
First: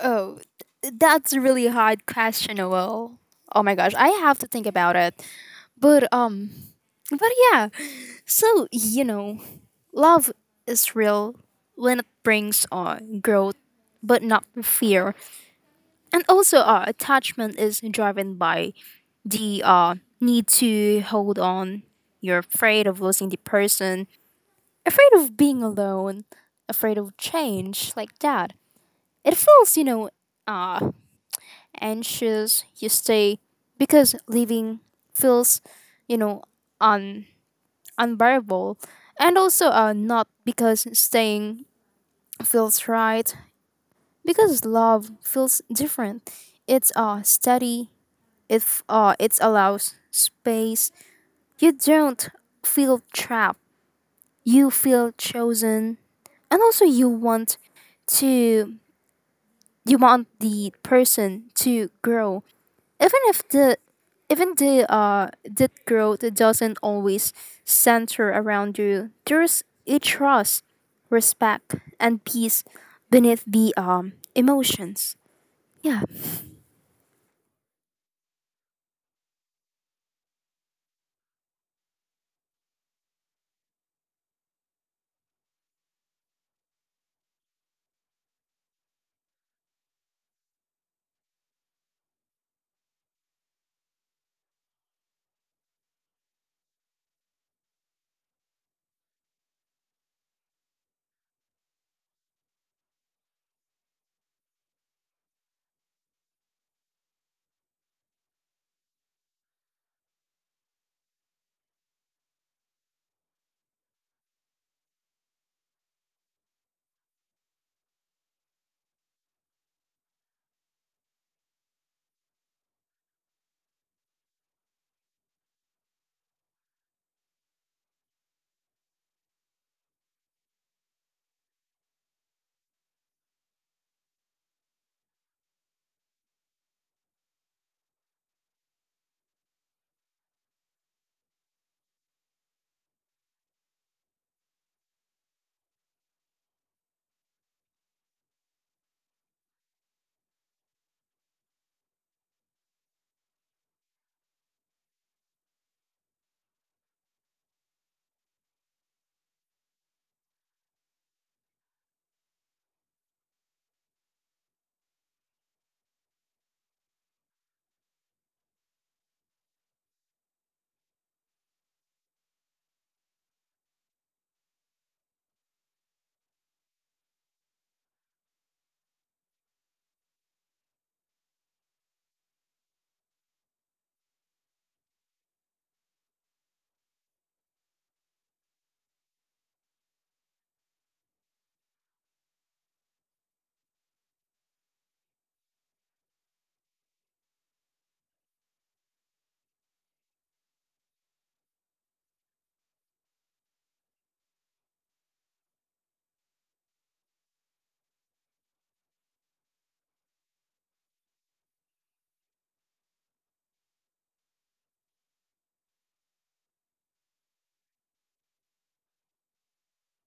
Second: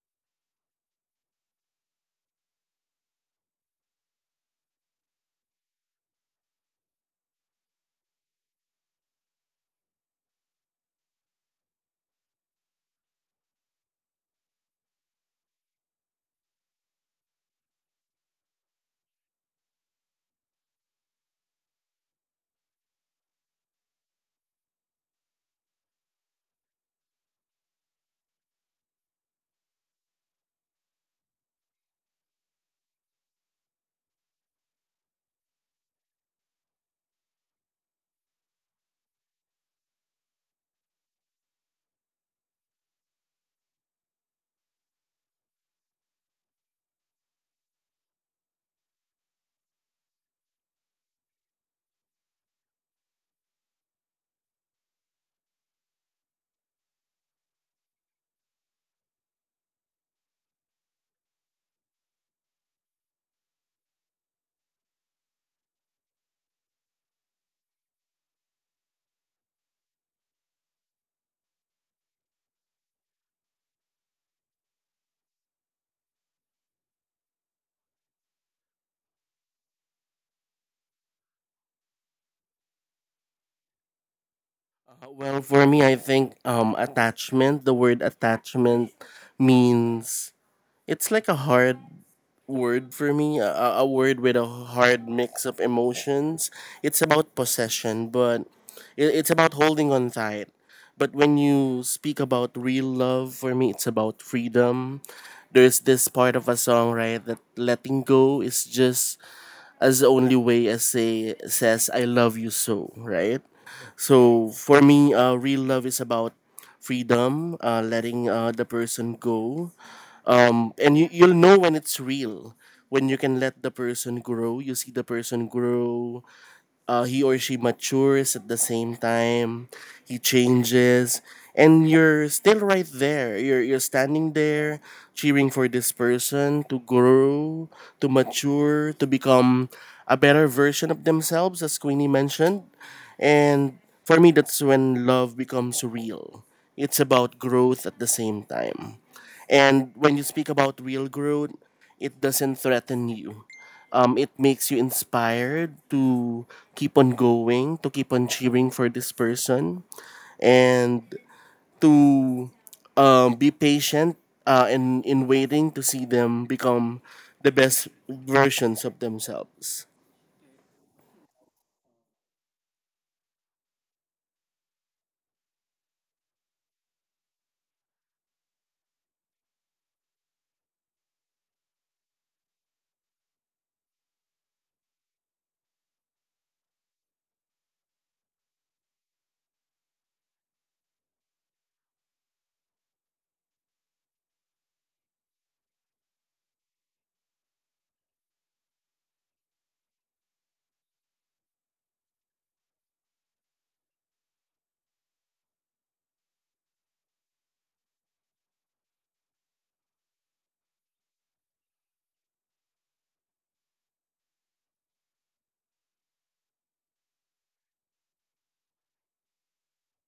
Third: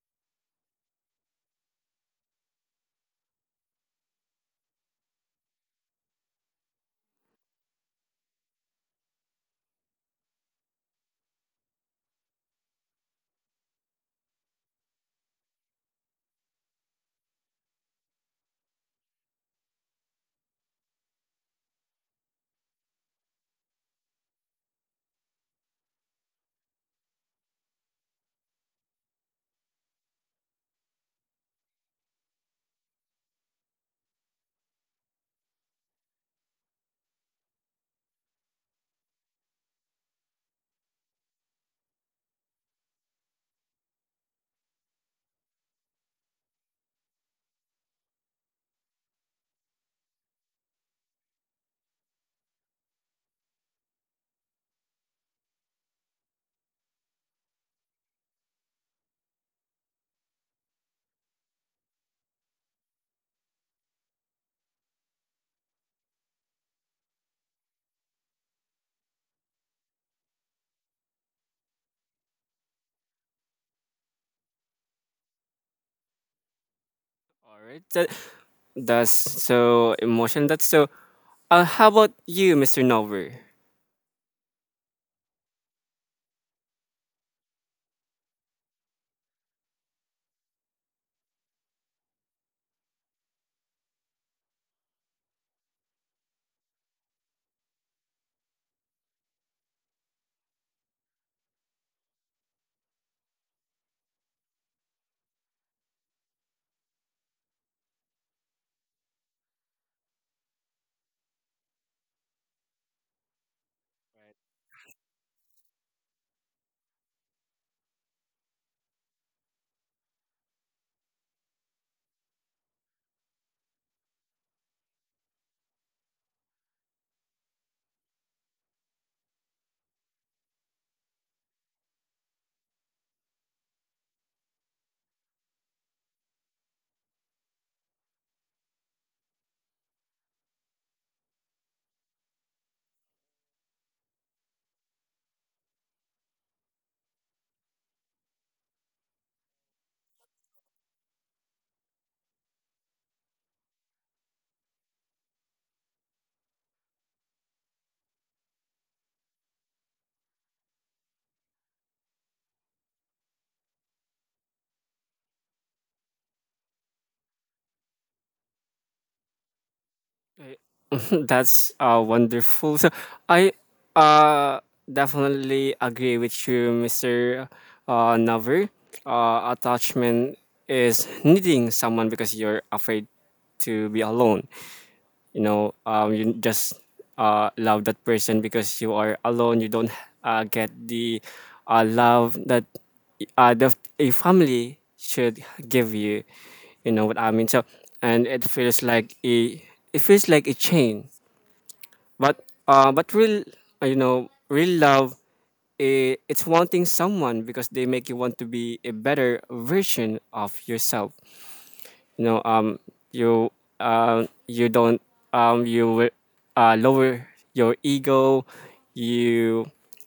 B: Oh, that's a really hard question, Noel. Oh my gosh, I have to think about it. But um, but yeah. So you know, love is real when it brings on growth, but not fear. And also our attachment is driven by the need to hold on, you're afraid of losing the person, afraid of being alone, afraid of change like that. It feels, you know, uh, anxious, you stay because leaving feels, you know, un- unbearable, and also not because staying feels right. Because love feels different, it's steady. If it allows space, you don't feel trapped. You feel chosen, and also to you want the person to grow, even if the the growth doesn't always center around you. There's a trust, respect, and peace beneath the emotions. Yeah.
A: All right, that, that's so emotion. That's so. How about you, Mr. Nover?
C: Well, for me, I think attachment, the word attachment means, it's like a hard word for me, a word with a hard mix of emotions. It's about possession, but it's about holding on tight. But when you speak about real love, for me, it's about freedom. There's this part of a song, right, that letting go is just as the only way as say says I love you so, right? So for me, real love is about freedom, letting the person go, and you'll know when it's real when you can let the person grow. You see the person grow, he or she matures at the same time. He changes, and you're still right there. You're standing there, cheering for this person to grow, to mature, to become a better version of themselves, as Queenie mentioned. And for me, that's when love becomes real. It's about growth at the same time. And when you speak about real growth, it doesn't threaten you. It makes you inspired to keep on going, to keep on cheering for this person, and to be patient in waiting to see them become the best versions of themselves.
A: Eh, that's uh, wonderful. So I, uh definitely agree with you, Mr. Navar. Uh, attachment is needing someone because you're afraid to be alone. You know, you just, love that person because you are alone, you don't, get the, love that, the, a family should give you. You know what I mean. So, and it feels like a, it feels like a chain. But, real, you know, real love, eh, it's wanting someone because they make you want to be a better version of yourself. You know, you um, you don't, um you wi- lower your ego. You,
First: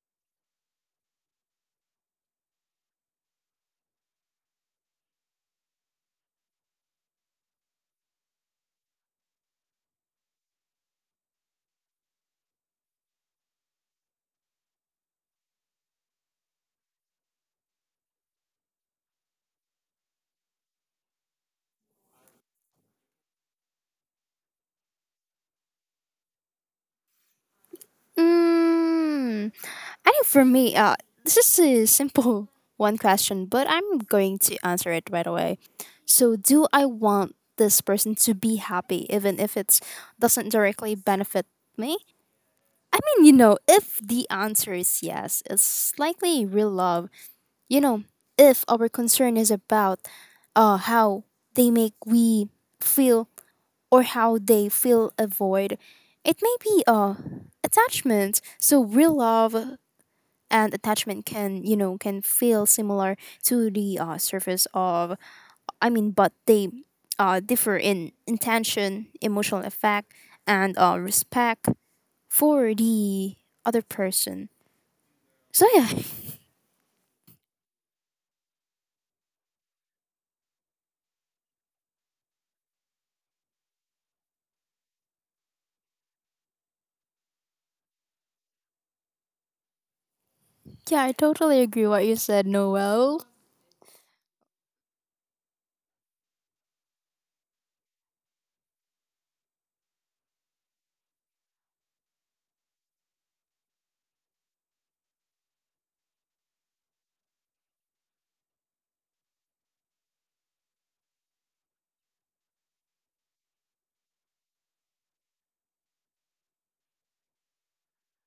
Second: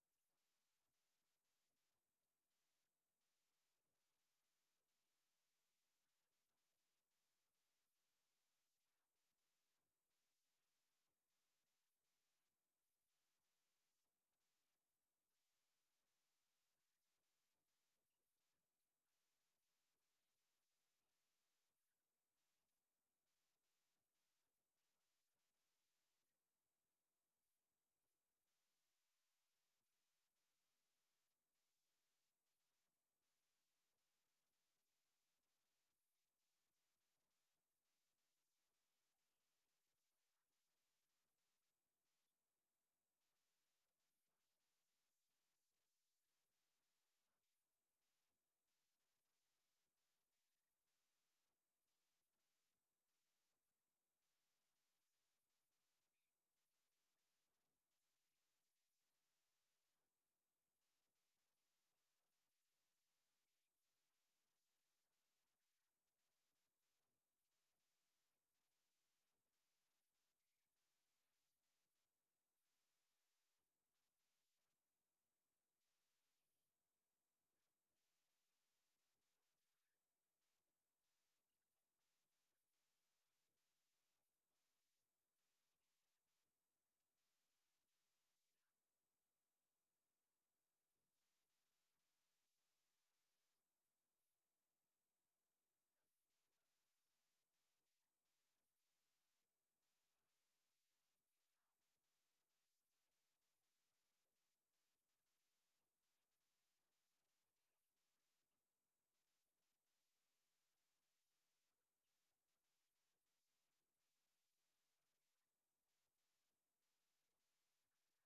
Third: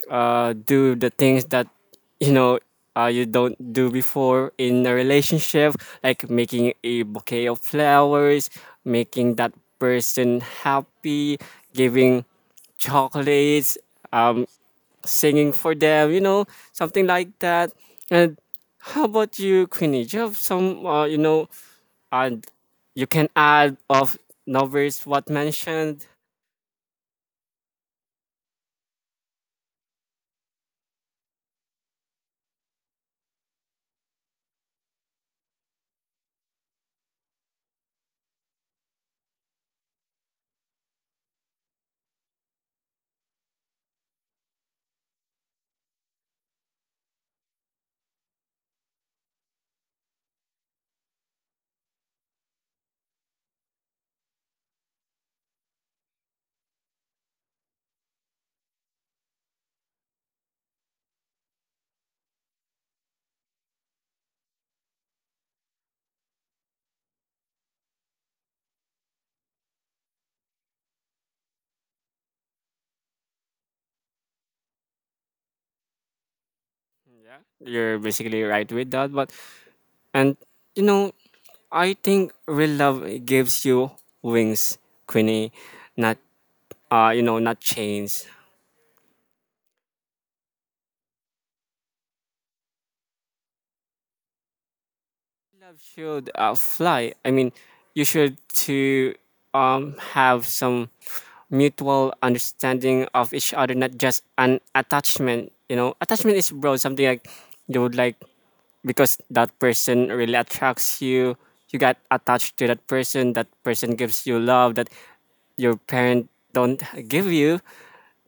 A: do the things that, you know, you don't do before in a relationship, like making a bouquet of flowers, making that person happy, giving chocolates, um singing for them, you know, something like that. And how about you, Queenie, do you have some, you know, uh, you can add of novels what mentioned.
B: Mm, I think for me, this is a simple one question, but I'm going to answer it right away. So, do I want this person to be happy, even if it doesn't directly benefit me? I mean, you know, if the answer is yes, it's likely real love. You know, if our concern is about how they make we feel or how they fill a void. It may be attachment. So real love and attachment can you know can feel similar to the surface of, I mean, but they differ in intention, emotional effect, and respect for the other person. So yeah.
A: Yeah, you're basically right with that. But and you know, I think real love gives you wings, Queenie. Not, you know, not chains.
B: Yeah, I totally agree what you said, Noel.
A: Love should, fly. I mean, you should to, have some mutual understanding of each other, not just an attachment. You know, attachment is broad, something like you would like, because that person really attracts you, you got attached to that person, that person gives you love that your parent don't give you,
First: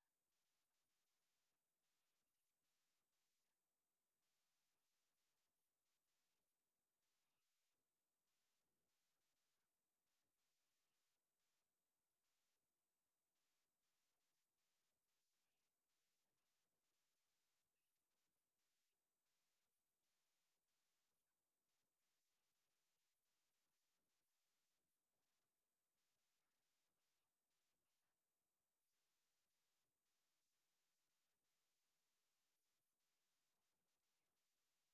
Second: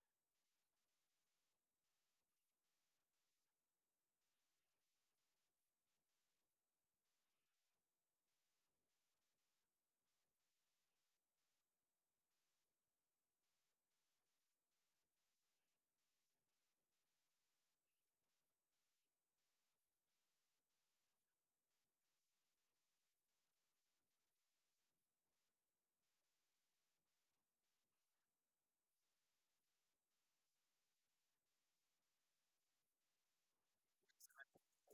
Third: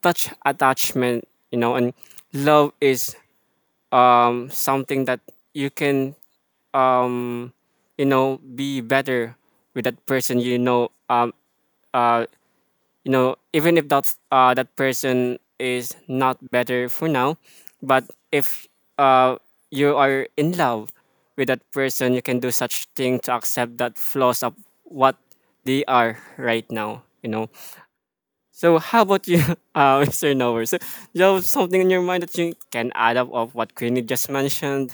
A: touch attachment, you know. And love is something that you can, um be better with that person, you know, uh even if that's, that person is not better for now, but if, uh you are in love with that person, you can do such thing to accept that flaws of what they are right now, you know. So how about you, Mr. Nover? So, you have something in your mind that you can add up of what Queenie just mentioned.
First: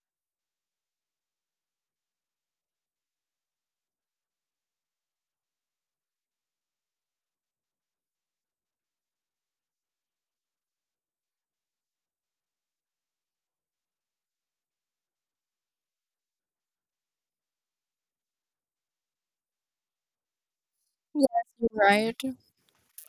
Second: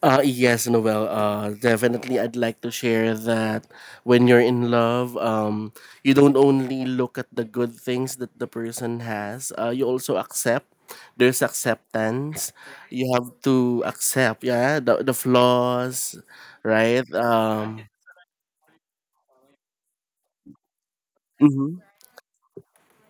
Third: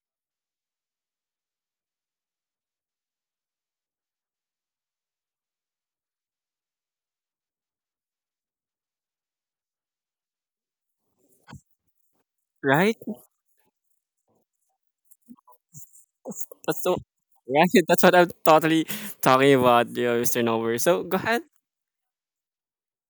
C: Yes, Noel. Definitely, I'd like to share that when you're in love, you don't only look at the good things that the person has. You also accept. There's acceptance.
A: Right.
C: You have to accept, yeah, the flaws,
A: That's so
C: right?
A: right. That's what I'm totally talking about, you know, Mr. Nover. So go
B: Yes,
A: ahead.
B: you're right.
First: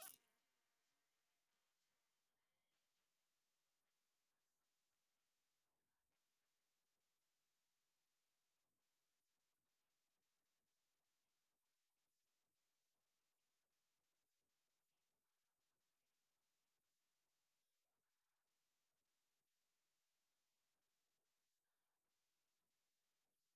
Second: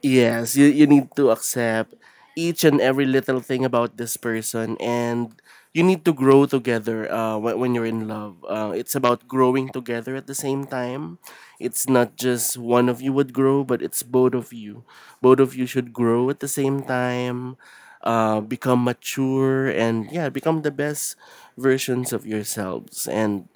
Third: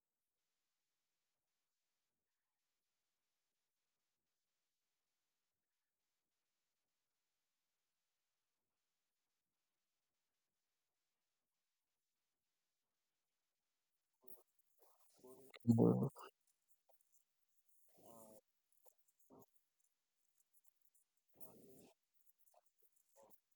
C: yes, you need to accept each and every little thing about this person, and you need to grow together when you're in love. It's about growing together at the same time. It's not just one of you would grow, but it's both of you. Both of you should
A: All
C: grow at the same time, become mature, and yeah, become the best versions of yourselves. And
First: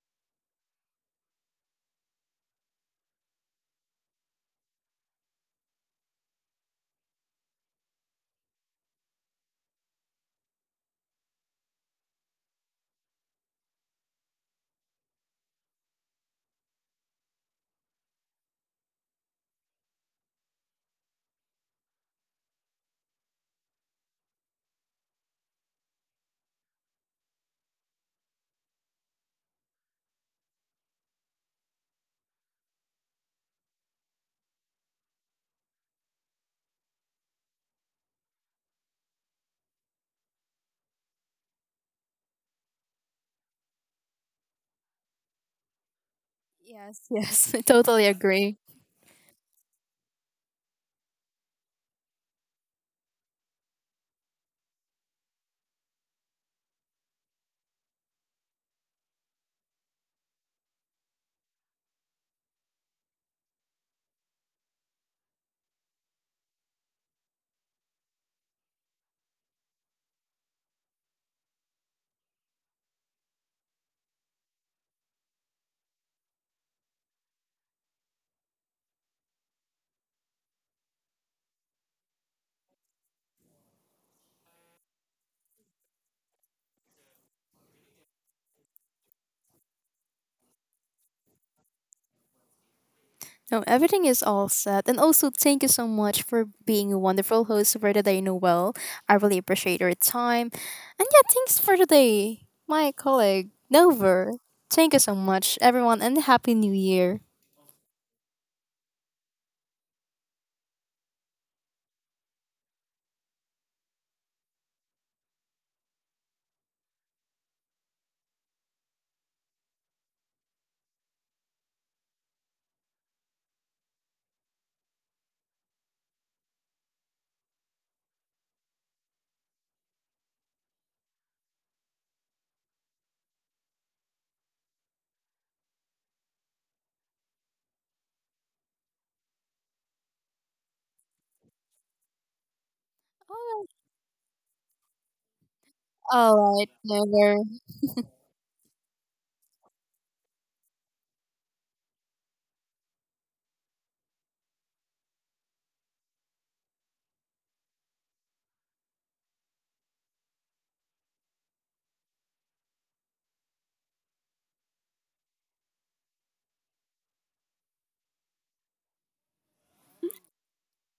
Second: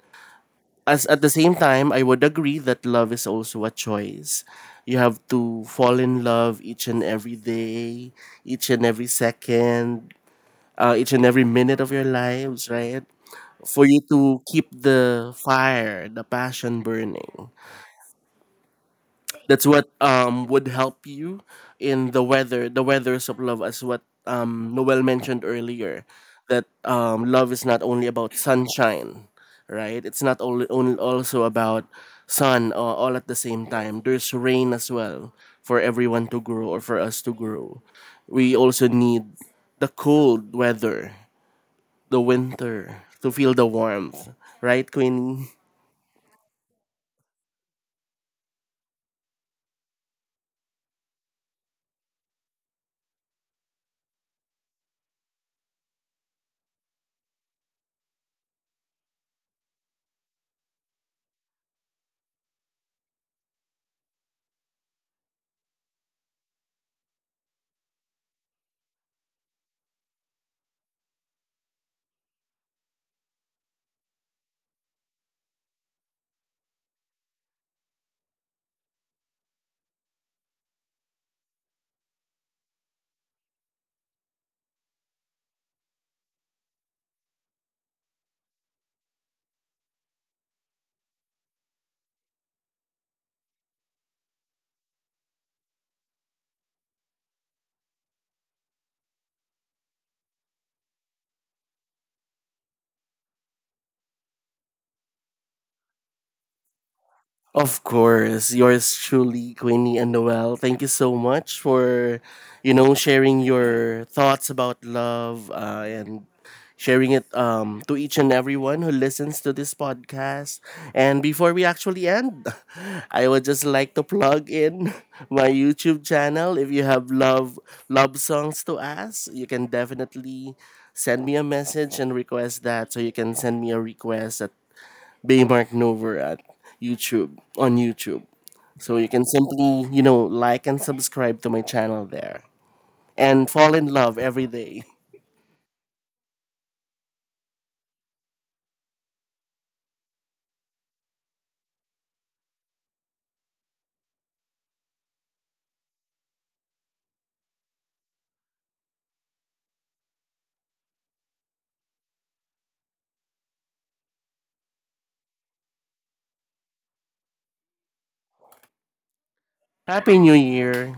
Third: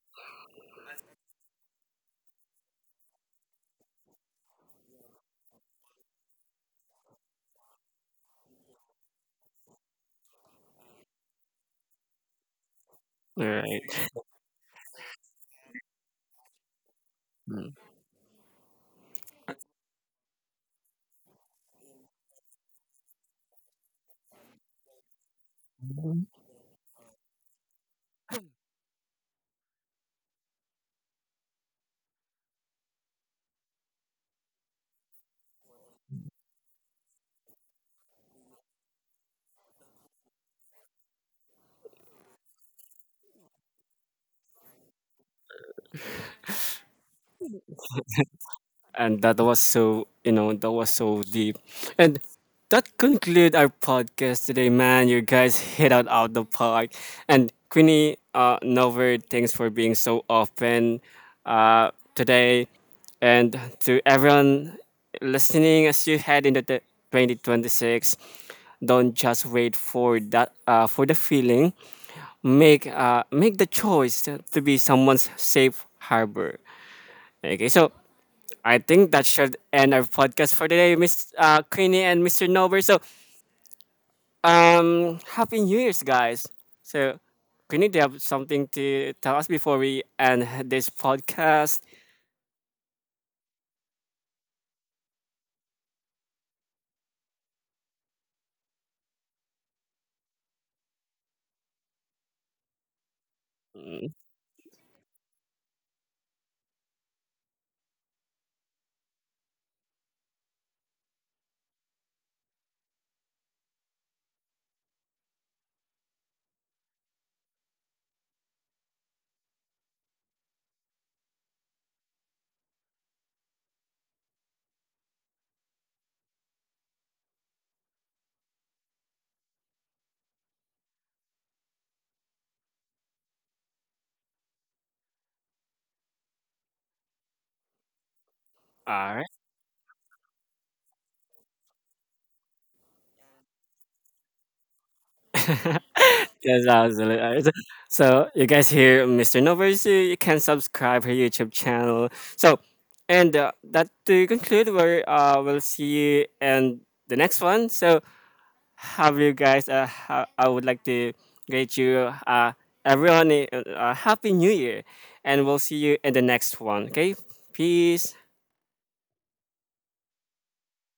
C: as at the same time, I would agree that love is also a choice. You have to fall in love each and every day, each and every second, each and every minute of your lives, right? For you
A: right.
C: to keep the fire, the passion burning, that's what would help you in the weathers of love, as what Noel mentioned earlier, that love is not only about sunshine, right? It's not only, only also about sun, all at the same time there's rain as well. For everyone to grow, or for us to grow, we also need the cold weather, the winter, to feel the warmth, right, Queenie?
B: Yes, yes, I totally agree.
A: And that was so, you know, that was so deep. And that conclude our podcast today, man. You guys hit out out the park. And Queenie, Nover, thanks for being so open today. And to everyone listening, as you head into the 2026, don't just wait for that, for the feeling. Make the choice to be someone's safe harbor. Okay, so I think that should end our podcast for today, Miss, Queenie and Mr. Nober. So, happy New Year's, guys. So, Queenie, do you have something to tell us before we end this podcast?
B: No, everything is all set. And also, thank you so much for being a wonderful host for today, Noel. I really appreciate your time. And yeah, thanks for today, my colleague,
A: Mm.
B: Nover. Thank you so much, everyone, and Happy New Year.
C: Of course, yours truly, Queenie and Noel. Thank you so much for, you know, sharing your thoughts about love, and sharing it to each and everyone who listens to this podcast. And before we actually end, I would just like to plug in my YouTube channel. If you have love songs to us, you can definitely send me a message and request that. So you can send me a request at Baymark Nover at YouTube, on YouTube. So you
A: All
C: can
A: right.
C: simply, you know, like and subscribe to my channel there and fall in love every day.
B: All
A: Yes,
B: right,
A: absolutely. All right.
B: Nover.
A: So, you guys hear Mr. Nober, so you can subscribe her YouTube channel. So, and that to conclude, we're, we'll see you in the next one. So, have you guys. I would like to greet you, everyone, a, happy new year, and we'll see you in the next one. Okay, peace.
C: Happy New Year.